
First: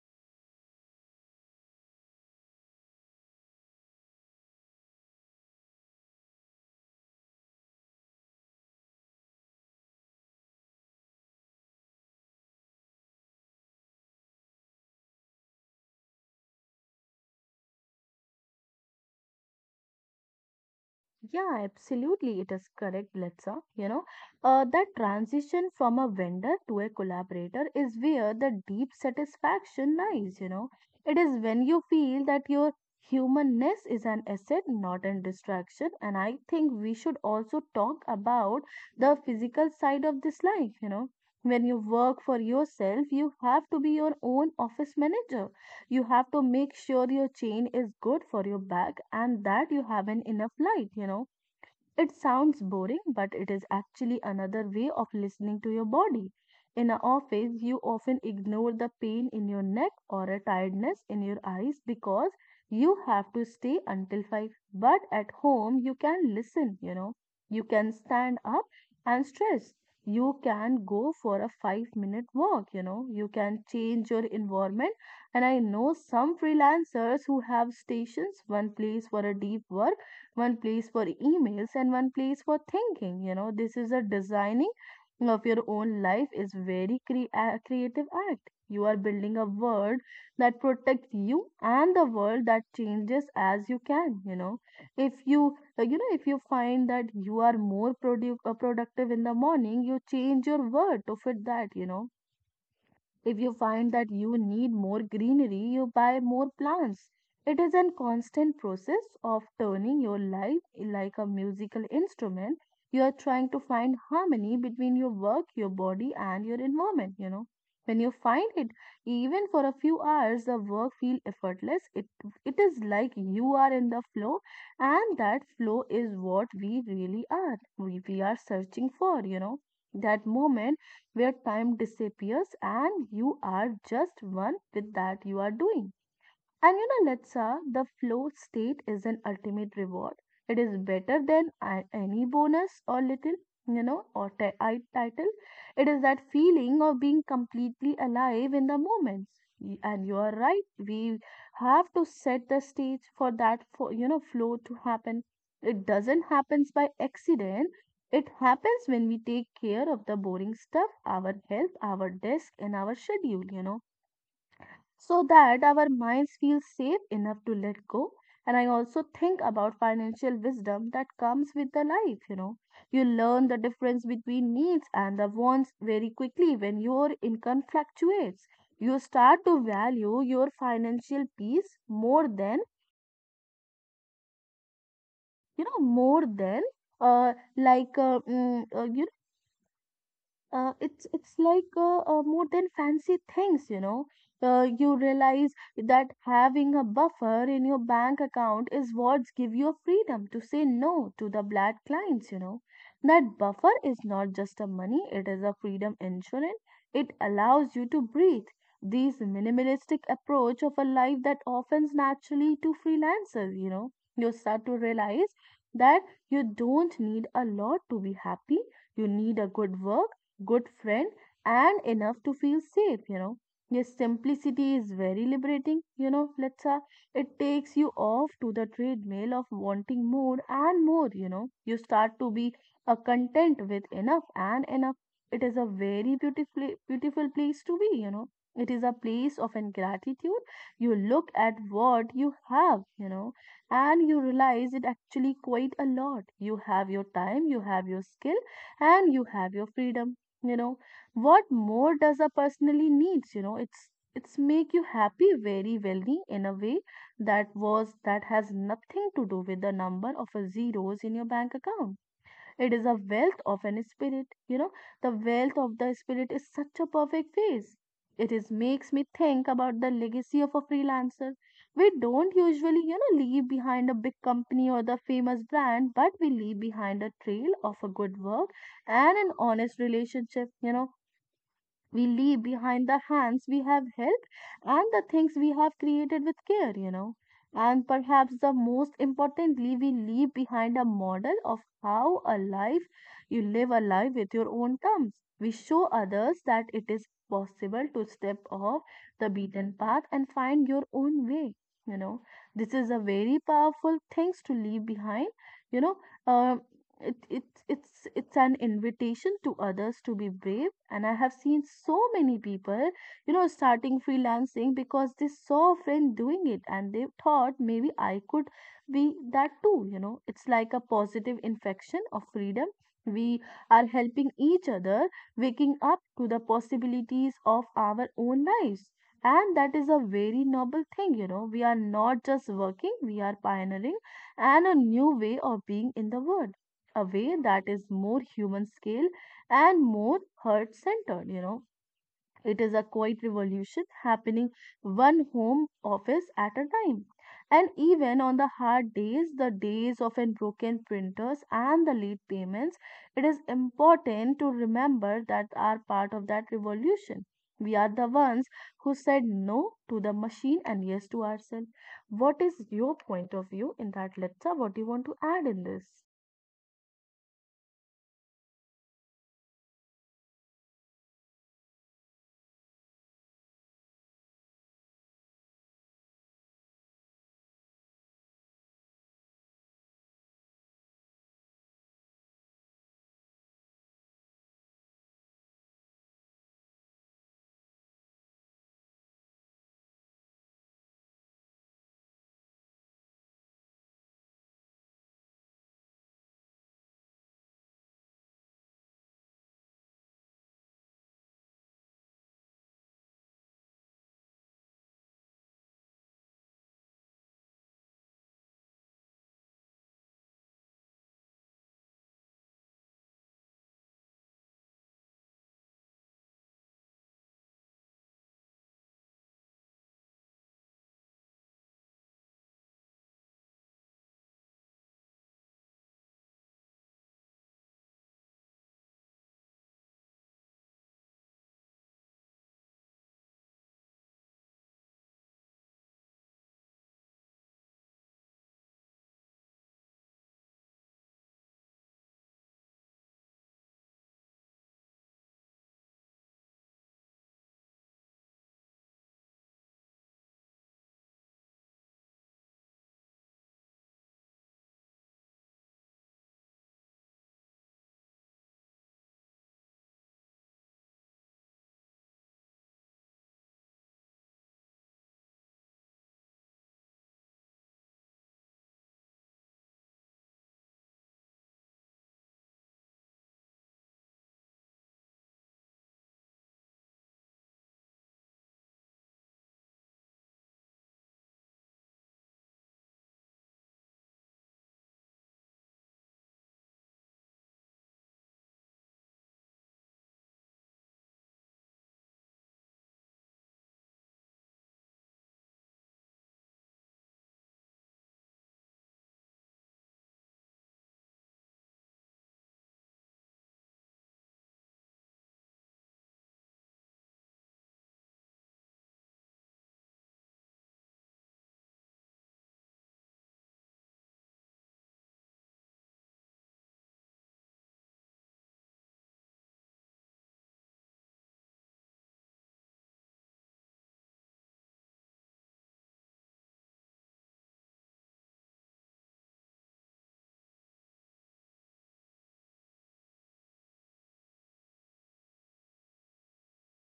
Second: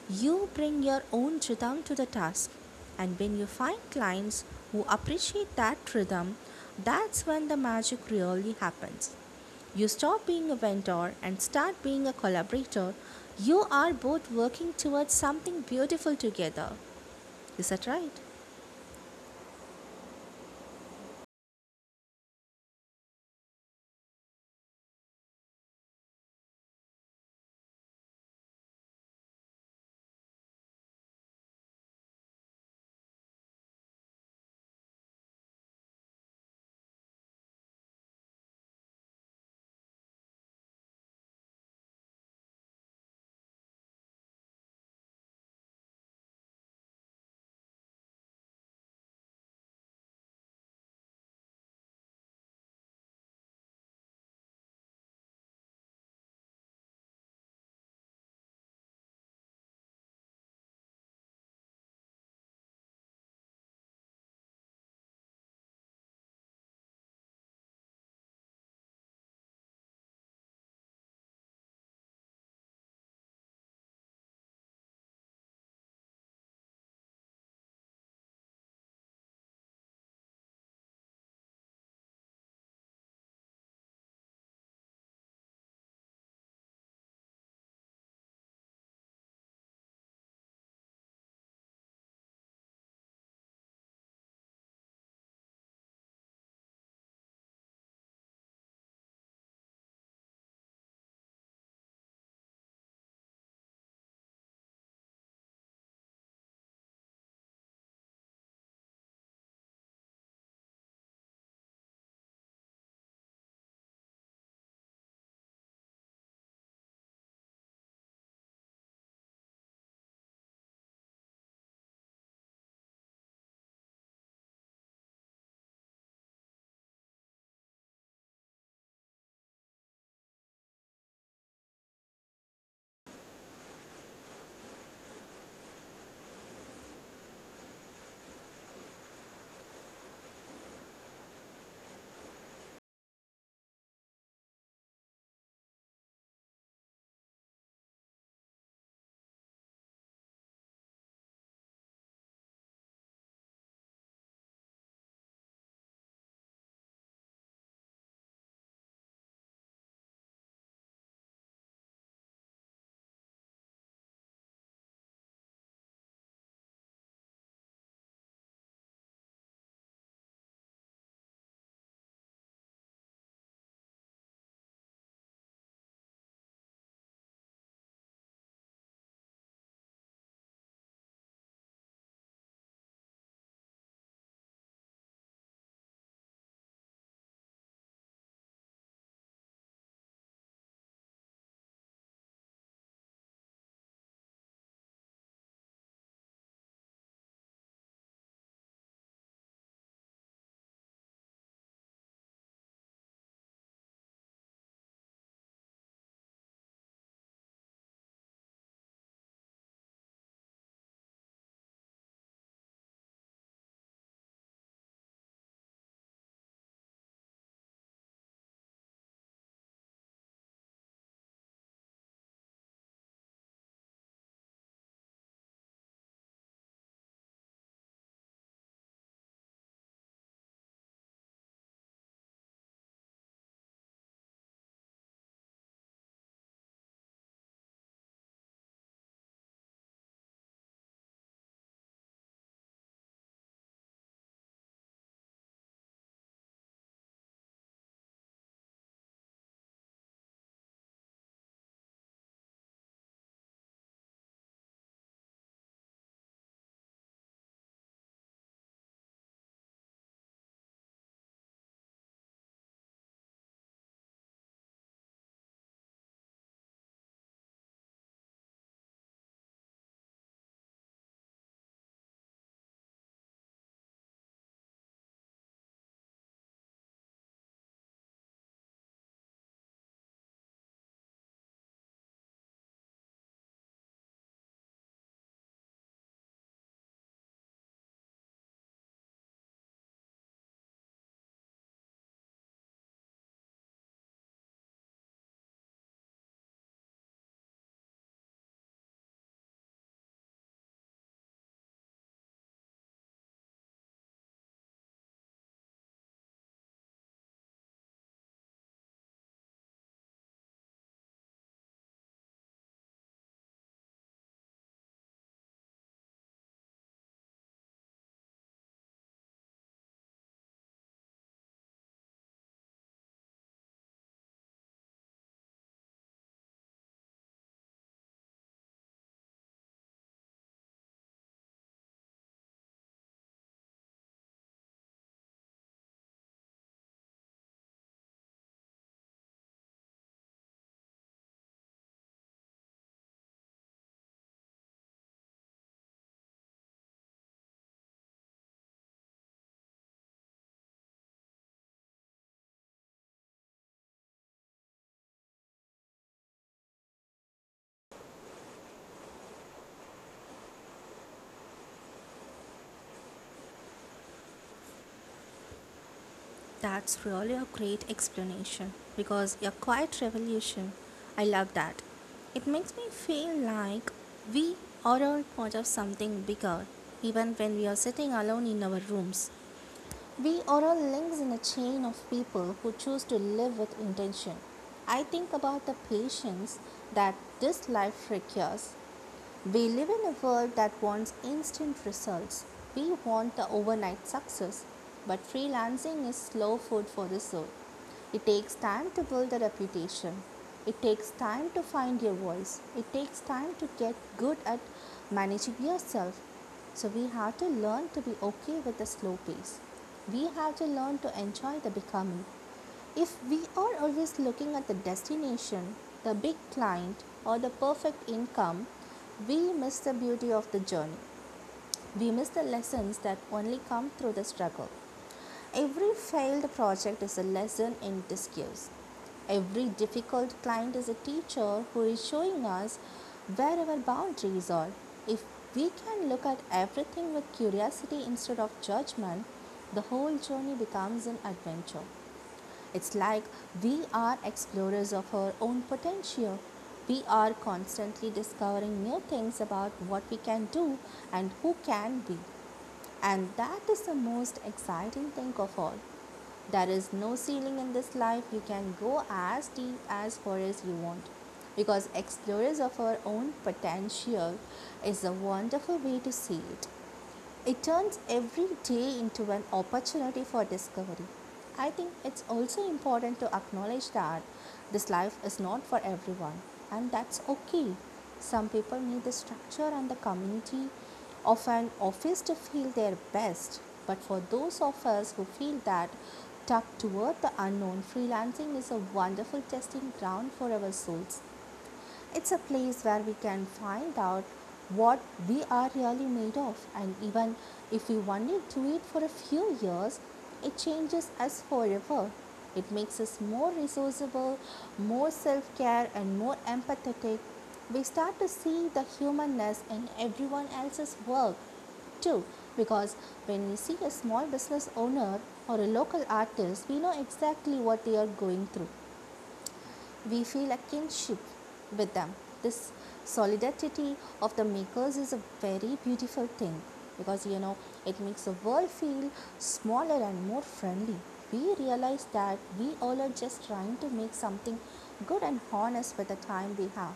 Speaker 2: You bring your own rhythm to the task, and when you find clients who appreciate that rhythm, that's when the magic really happens. You stop being a vendor and start being a collaborator. You are both working towards something beautiful together. Is that right?
Speaker 1: Yeah, absolutely. It is correct, Letsa. You know, uh, that transition from a vendor to a collaborator is where the deep satisfaction lies. You know, it is when you feel that your humanness is an asset, not a distraction. And I think we should also talk about the physical side of this life. You know, when you work for yourself, you have to be your own office manager. You have to make sure your chain is good for your back and that you have an enough light. You know it sounds boring, but it is actually another way of listening to your body. In an office, you often ignore the pain in your neck or a tiredness in your eyes because you have to stay until five. But at home, you can listen, you know. You can stand up and stretch. You can go for a five minute walk, you know. You can change your environment. And I know some freelancers who have stations, one place for a deep work one place for emails, and one place for thinking. You know, this is a designing of your own life is very cre- a creative act. You are building a world that protects you and the world that changes as you can. You know, if you uh, you know if you find that you are more produ- uh, productive in the morning, you change your word to fit that. You know if you find that you need more greenery, you buy more plants. It is a constant process of turning your life like a musical instrument. You are trying to find harmony between your work, your body, and your environment. You know, when you find it, even for a few hours, the work feel effortless. It it is like you are in the flow, and that flow is what we really are. We, we are searching for. You know, that moment where time disappears and you are just one with that you are doing, and you know, Letsa, the flow state is an ultimate reward. It is better than a- any bonus or little, you know, or ti- I title. It is that feeling of being completely alive in the moment. Y- And you are right. We have to set the stage for that, for, you know, flow to happen. It doesn't happens by accident. It happens when we take care of the boring stuff, our health, our desk, and our schedule. You know so that our minds feel safe enough to let go. And I also think about financial wisdom that comes with the life, you know. You learn the difference between needs and the wants very quickly when your income fluctuates. You start to value your financial peace more than, you know, more than uh, like, uh, mm, uh, you uh, it's it's like uh, uh, more than fancy things you know uh, You realize that having a buffer in your bank account is what give you freedom to say no to the bad clients, you know. That buffer is not just a money, it is a freedom insurance. It allows you to breathe. This minimalistic approach of a life that offends naturally to freelancers, you know. You start to realize that you don't need a lot to be happy. You need a good work, good friend, and enough to feel safe, you know. Yes, simplicity is very liberating, you know, Letsa. It takes you off to the treadmill of wanting more and more, you know. You start to be a content with enough and enough. It is a very beautiful, beautiful place to be, you know. It is a place of ingratitude. You look at what you have, you know, and you realize it actually quite a lot. You have your time, you have your skill, and you have your freedom, you know. What more does a personally needs, you know it's it's make you happy very wealthy in a way that was that has nothing to do with the number of a zeros in your bank account. It is a wealth of an spirit. You know, the wealth of the spirit is such a perfect phrase. It is makes me think about the legacy of a freelancer. We don't usually, you know, leave behind a big company or the famous brand, but we leave behind a trail of a good work and an honest relationship. You know, we leave behind the hands we have helped and the things we have created with care, you know. And perhaps the most importantly, we leave behind a model of how a life you live a life with your own terms. We show others that it is possible to step off the beaten path and find your own way. You know, this is a very powerful things to leave behind. You know, uh, it, it it's it's an invitation to others to be brave, and I have seen so many people, you know, starting freelancing because they saw a friend doing it and they thought maybe I could be that too, you know. It's like a positive infection of freedom. We are helping each other waking up to the possibilities of our own lives, and that is a very noble thing, you know. We are not just working, we are pioneering and a new way of being in the world, a way that is more human scale and more heart centered, you know. It is a quiet revolution happening one home office at a time. And even on the hard days, the days of unbroken printers and the late payments, it is important to remember that are part of that revolution. We are the ones who said no to the machine and yes to ourselves. What is your point of view in that, Letsa? What do you want to add in this?
Speaker 2: That's really a great explanation because a quiet revolution. I love that. It makes me feel like we are all part of something bigger, even when we are sitting alone in our rooms. We are all links in a chain of people who choose to live with intention. I think about the patience that this life requires. We live in a world that wants instant results. We want the overnight success, but freelancing is slow food for the soul. It takes time to build a reputation. It takes time to find your voice. It takes time to get good at managing yourself. So we have to learn to be okay with the slow pace. We have to learn to enjoy the becoming. If we are always looking at the destination, the big client, or the perfect income, we miss the beauty of the journey. We miss the lessons that only come through the struggle. Every failed project is a lesson in disguise. Every difficult client is a teacher who is showing us where our boundaries are. If we can look at everything with curiosity instead of judgment, the whole journey becomes an adventure. It's like we are explorers of our own potential. We are constantly discovering new things about what we can do and who can be. And that is the most exciting thing of all. There is no ceiling in this life. You can go as deep as far as you want. Because explorers of our own potential is a wonderful way to see it. It turns every day into an opportunity for discovery. I think it's also important to acknowledge that this life is not for everyone, and that's okay. Some people need the structure and the community of an office to feel their best, but for those of us who feel that tuck toward the unknown, freelancing is a wonderful testing ground for our souls. It's a place where we can find out what we are really made of, and even if we only do it for a few years, it changes us forever. It makes us more resourceful, more self care, and more empathetic. We start to see the humanness in everyone else's work too because when we see a small business owner or a local artist, we know exactly what they are going through. We feel a kinship with them. This solidarity of the makers is a very beautiful thing because, you know it makes the world feel smaller and more friendly. We realize that we all are just trying to make something good and honest with the time we have.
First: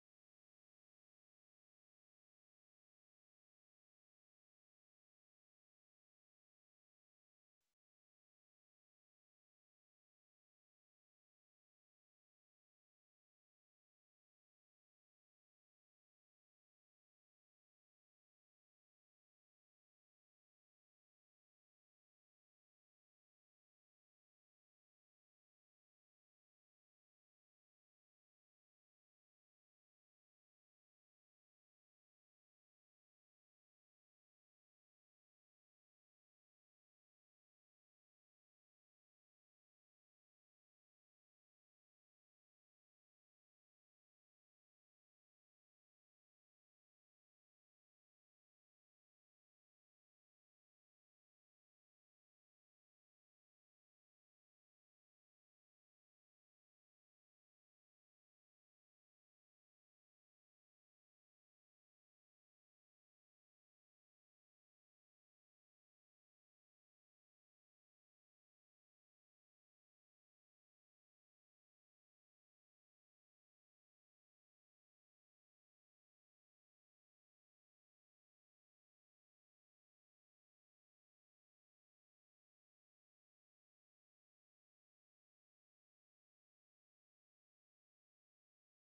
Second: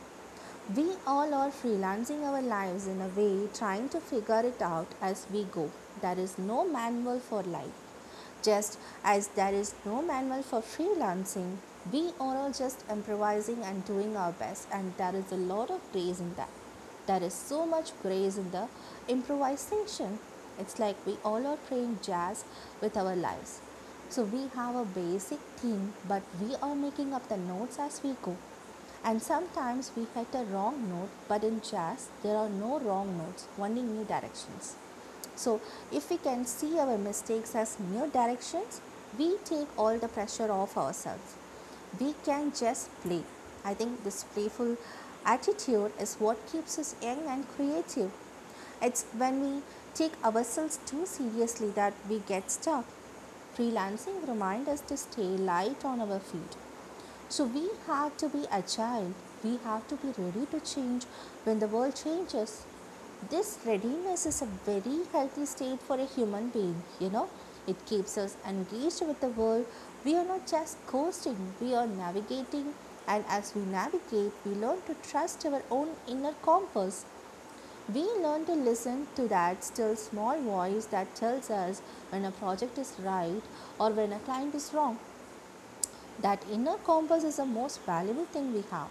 Speaker 2: We all are freelancing our lives in a way, trying to figure it out as we go. There is no manual for life. Just as there is no manual for freelancing, we are all just improvising and doing our best, and there is a lot of grace in that. There is so much grace in the improvisation. It's like we all are playing jazz with our lives. So we have a basic theme, but we are making up the notes as we go. And sometimes we hit a wrong note, but in jazz, there are no wrong notes, only new directions. So, if we can see our mistakes as mere directions, we take all the pressure off ourselves. We can just play. I think this playful attitude is what keeps us young and creative. It's when we take ourselves too seriously that we get stuck. Freelancing reminds us to stay light on our feet. So we have to be agile, we have to be ready to change when the world changes. This readiness is a very healthy state for a human being, you know. It keeps us engaged with the world. We are not just coasting, we are navigating, and as we navigate, we learn to trust our own inner compass. We learn to listen to that still small voice that tells us when a project is right or when a client is wrong. That inner compass is the most valuable thing we have.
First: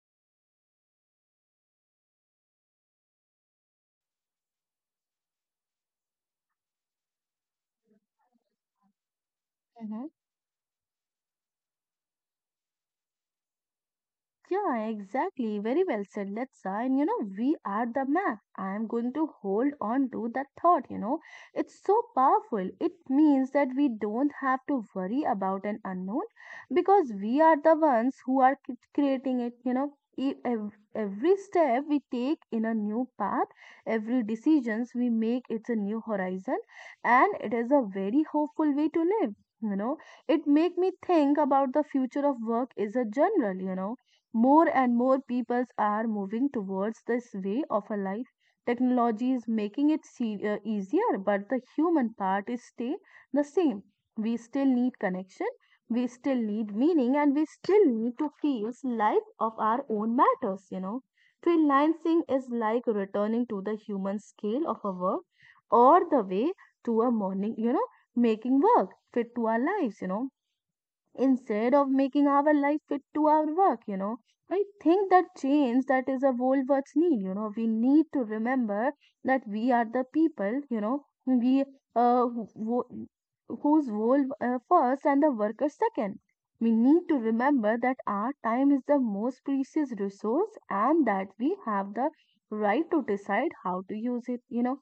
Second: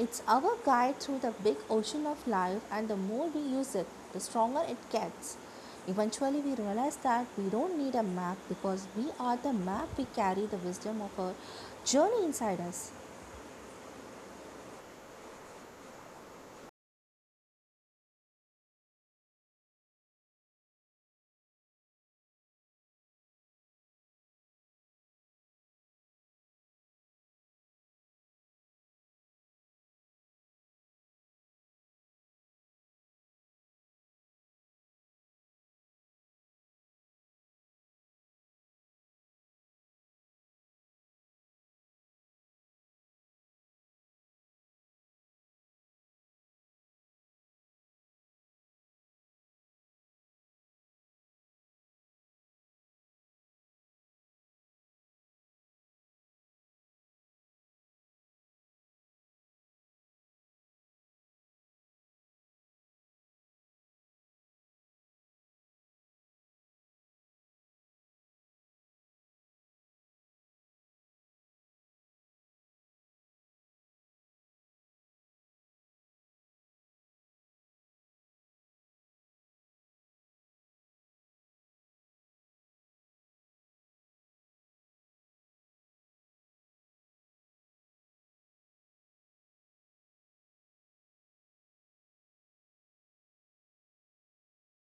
Speaker 2: It's our guide through the big ocean of life, and the more we use it, the stronger it gets. Eventually, we realize that we don't need a map because we are the map, we carry the wisdom of our journey inside us.
Speaker 1: Yeah, exactly. Very well said, Letsa. And you know, we are the map. I am going to hold on to that thought, you know. It's so powerful. It means that we don't have to worry about an unknown because we are the ones who are c- creating it, you know. E- ev- Every step we take in a new path, every decisions we make, it's a new horizon, and it is a very hopeful way to live. You know, it make me think about the future of work is a general. You know, more and more people are moving towards this way of a life. Technology is making it se- uh, easier, but the human part is stay the same. We still need connection, we still need meaning, and we still need to feel life of our own matters, you know. Freelancing is like returning to the human scale of a work or the way to a morning, you know, making work fit to our lives, you know, instead of making our life fit to our work, you know. I think that change that is a world what's need, you know. We need to remember that we are the people, you know, we uh who, who- whose world uh, first and the worker second. We need to remember that our time is the most precious resource and that we have the right to decide how to use it, you know.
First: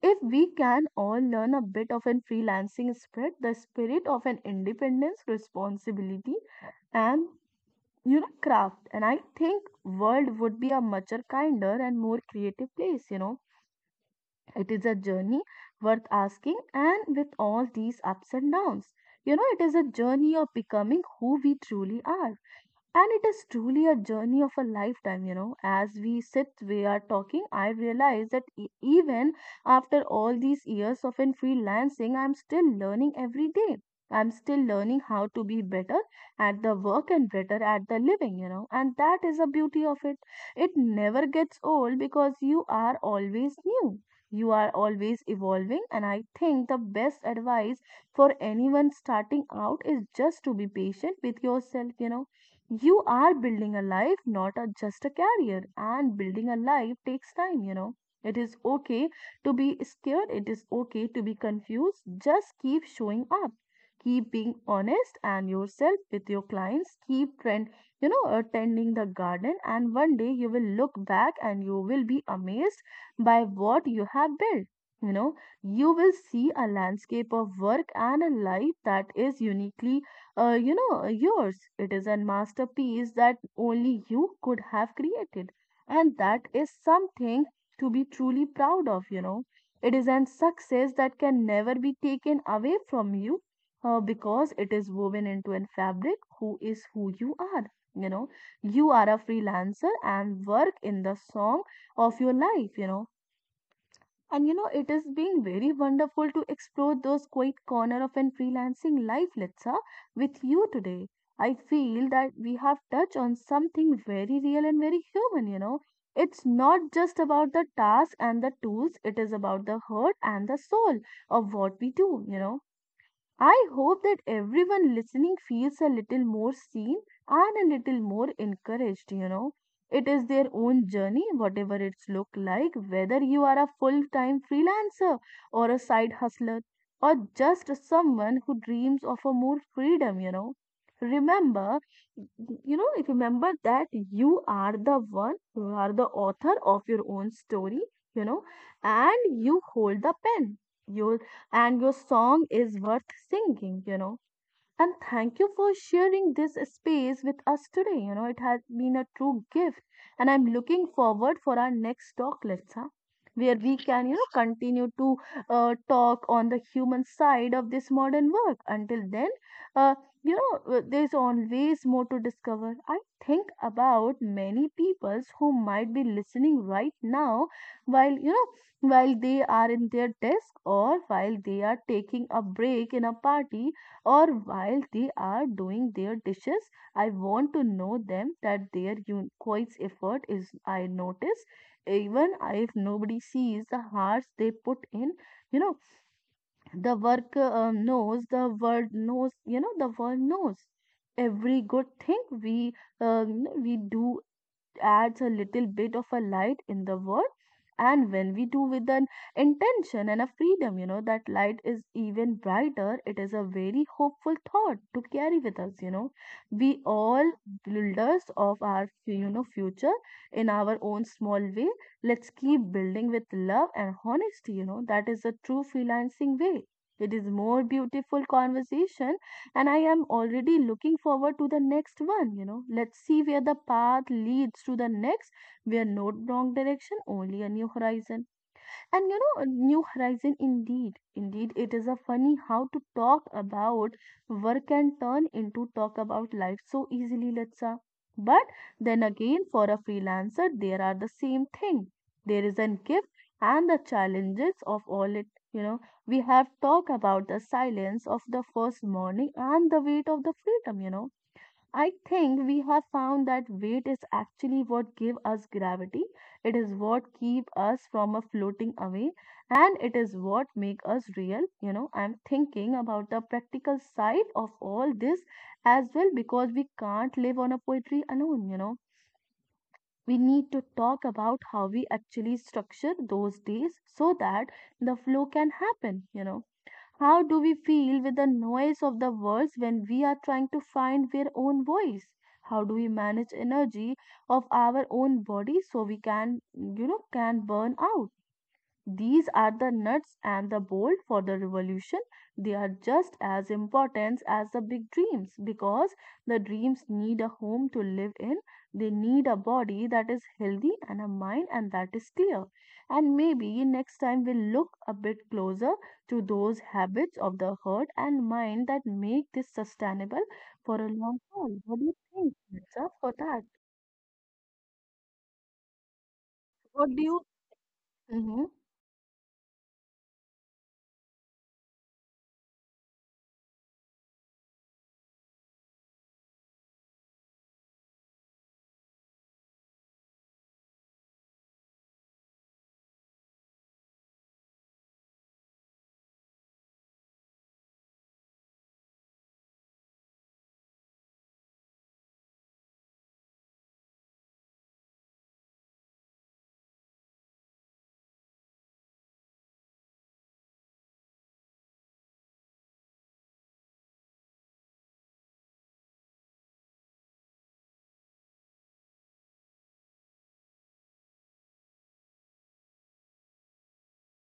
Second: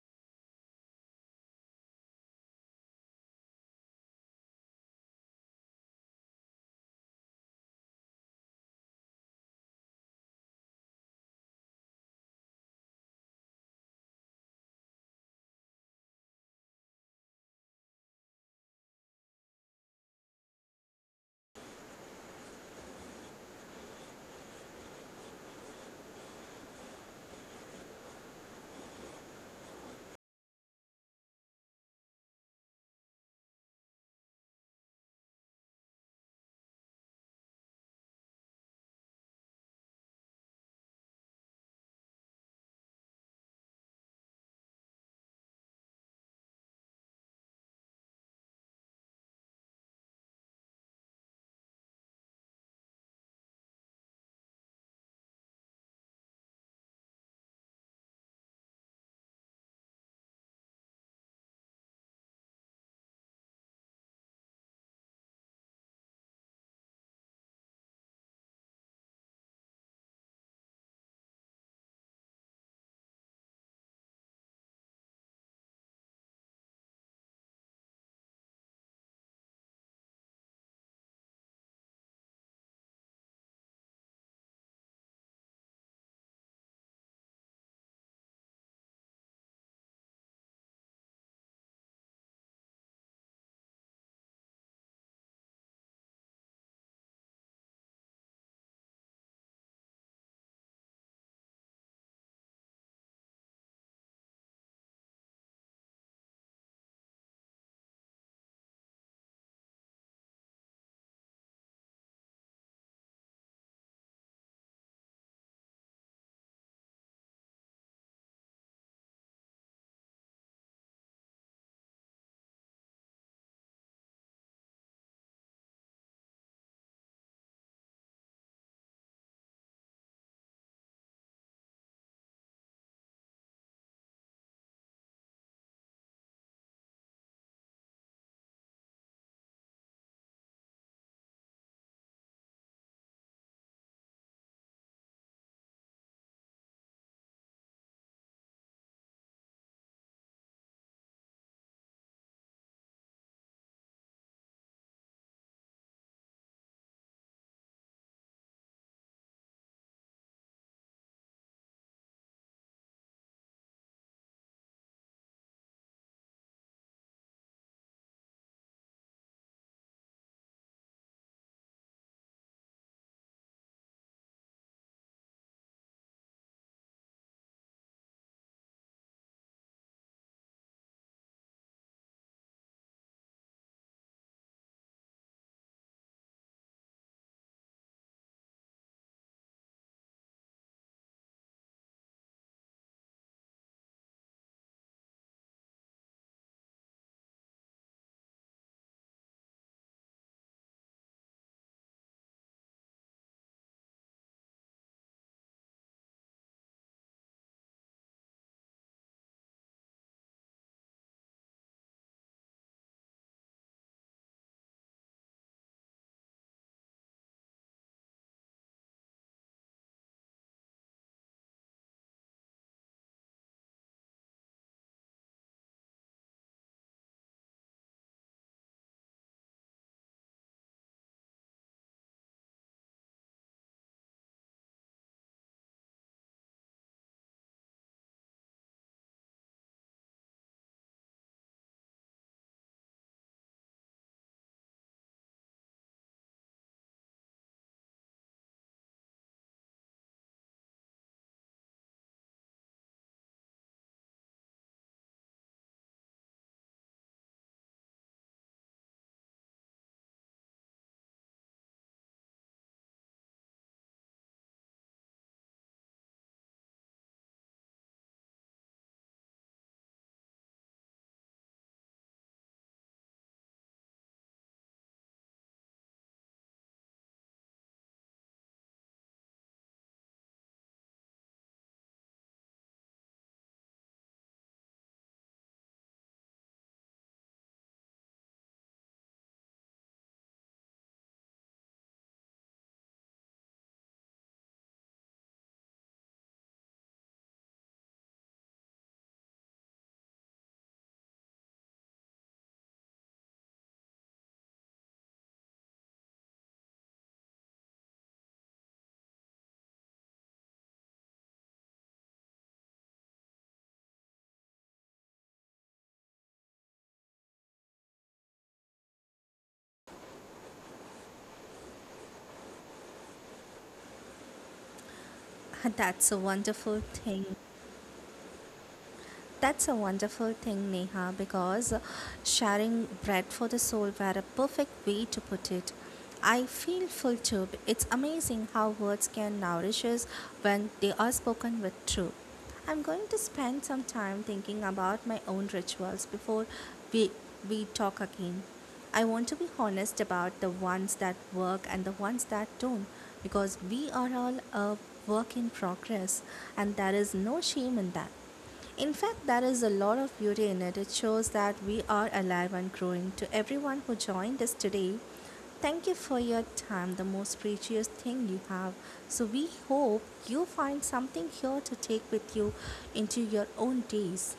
Speaker 1: If we can all learn a bit of an freelancing spirit, the spirit of an independence, responsibility, and, you know, craft, and I think world would be a much kinder and more creative place. You know, it is a journey worth asking, and with all these ups and downs, you know, it is a journey of becoming who we truly are. And it is truly a journey of a lifetime, you know. As we sit, we are talking, I realize that e- even after all these years of in freelancing, I'm still learning every day. I'm still learning how to be better at the work and better at the living, you know. And that is the beauty of it. It never gets old because you are always new. You are always evolving, and I think the best advice for anyone starting out is just to be patient with yourself, you know. You are building a life, not a, just a career. And building a life takes time, you know. It is okay to be scared, it is okay to be confused. Just keep showing up. Keep being honest and yourself with your clients. Keep trend, you know, attending the garden, and one day you will look back and you will be amazed by what you have built. You know, you will see a landscape of work and a life that is uniquely uh, you know, uh, yours. It is a masterpiece that only you could have created. And that is something to be truly proud of, you know. It is an success that can never be taken away from you, uh, because it is woven into a fabric who is who you are. You know, you are a freelancer and work in the song of your life, you know. And you know, it is being very wonderful to explore those quiet corner of an freelancing life, Litsa, with you today. I feel that we have touched on something very real and very human, you know. It's not just about the task and the tools, it is about the heart and the soul of what we do, you know. I hope that everyone listening feels a little more seen and a little more encouraged, you know. It is their own journey, whatever it's look like, whether you are a full-time freelancer or a side hustler or just someone who dreams of a more freedom, you know. Remember, you know, remember that you are the one, you are the author of your own story, you know, and you hold the pen. Your and your song is worth singing, you know. And thank you for sharing this space with us today. You know, it has been a true gift. And I'm looking forward for our next talk, Letsa, where we can, you know, continue to uh, talk on the human side of this modern work. Until then, uh, you know, uh, there's always more to discover. I think about many peoples who might be listening right now while, you know, while they are in their desk or while they are taking a break in a party or while they are doing their dishes. I want to know them that their un- quiet effort is I notice even if nobody sees the hearts they put in. You know, the work uh, knows, the world knows, you know, the world knows every good thing we um, we do adds a little bit of a light in the world, and when we do with an intention and a freedom, you know, that light is even brighter. It is a very hopeful thought to carry with us, you know. We all builders of our, you know, future in our own small way. Let's keep building with love and honesty, you know, that is a true freelancing way. It is more beautiful conversation, and I am already looking forward to the next one. You know, let's see where the path leads to the next. We are not wrong direction, only a new horizon. And you know, a new horizon indeed. Indeed, it is a funny how to talk about work can turn into talk about life so easily, Latsa. But then again, for a freelancer, there are the same thing. There is a gift and the challenges of all it. You know, we have talked about the silence of the first morning and the weight of the freedom, you know, I think we have found that weight is actually what give us gravity. It is what keep us from a floating away, and it is what make us real. You know, I'm thinking about the practical side of all this as well, because we can't live on a poetry alone, you know. We need to talk about how we actually structure those days so that the flow can happen, you know, how do we feel with the noise of the world when we are trying to find our own voice? How do we manage energy of our own body so we can, you know, can burn out? These are the nuts and the bolt for the revolution. They are just as important as the big dreams, because the dreams need a home to live in. They need a body that is healthy and a mind and that is clear. And maybe next time we'll look a bit closer to those habits of the heart and mind that make this sustainable for a long haul. What do you think, Mitsa, for that?
Speaker 2: [laughs] That's a wonderful
Speaker 1: What do you?
Speaker 2: thing.
Speaker 1: Mhm.
Speaker 2: That's a wonderful thing, Neha, because sharing bread for the soul were a perfect way to put it. I feel full too. It's amazing how words can nourish us when they are spoken with truth. I'm going to spend some time thinking about my own rituals before we, we talk again. I want to be honest about the ones that work and the ones that don't, because we are all a work in progress and there is no shame in that. In fact, there is a lot of beauty in it. It shows that we are alive and growing. To everyone who joined us today, thank you for your time, the most precious thing you have. So, we hope you find something here to take with you into your own days.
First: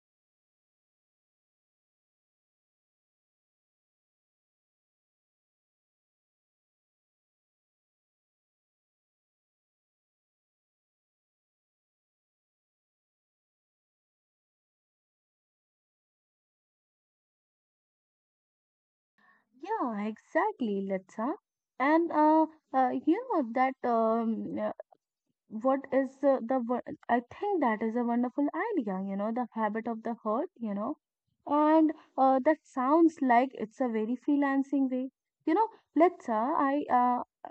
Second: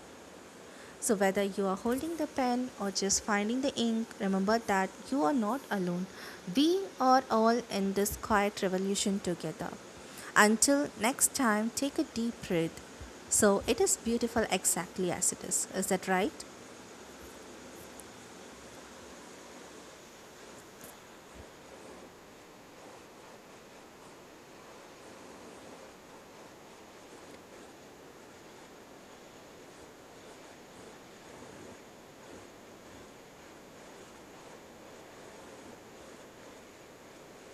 Speaker 2: So, whether you are holding the pen or just finding the ink, remember that you are not alone. We are all in this quiet revolution together. Until next time, take a deep breath. So, it is beautiful exactly as it is. Is that right?
Speaker 1: Yeah, exactly, Letsa. And uh, uh, You know that um, what is uh, the wo- I think that is a wonderful idea, you know, the habit of the hurt, you know. And uh, That sounds like it's a very freelancing way, you know. Let's uh, I uh,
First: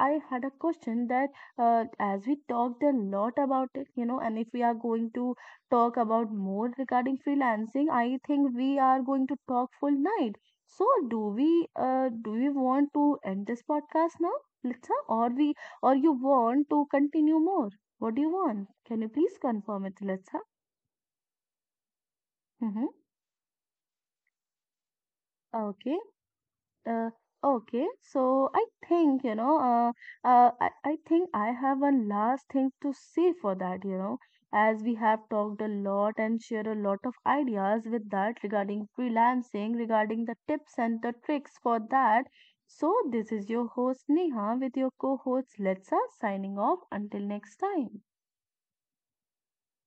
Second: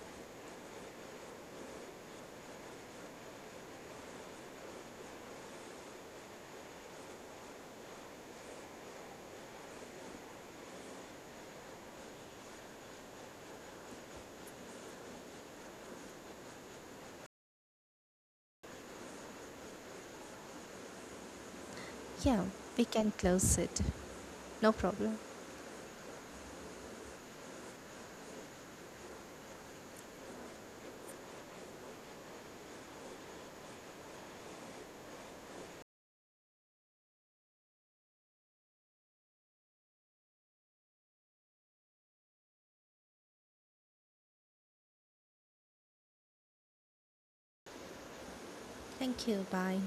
Speaker 1: I had a question that uh, as we talked a lot about it, you know, and if we are going to talk about more regarding freelancing, I think we are going to talk full night. So do we uh, do we want to end this podcast now, Litsa, or we or you want to continue more? What do you want? Can you please confirm it, Letsa?
Speaker 2: Yeah, we
Speaker 1: Mm-hmm.
Speaker 2: can close it. No problem.
Speaker 1: Okay. Uh, okay. So I think, you know, uh, uh, I, I think I have one last thing to say for that, you know, as we have talked a lot and shared a lot of ideas with that regarding freelancing, regarding the tips and the tricks for that. So this is your host Neha with your co-host Letsa signing off until next time.
Speaker 2: Thank you. Bye.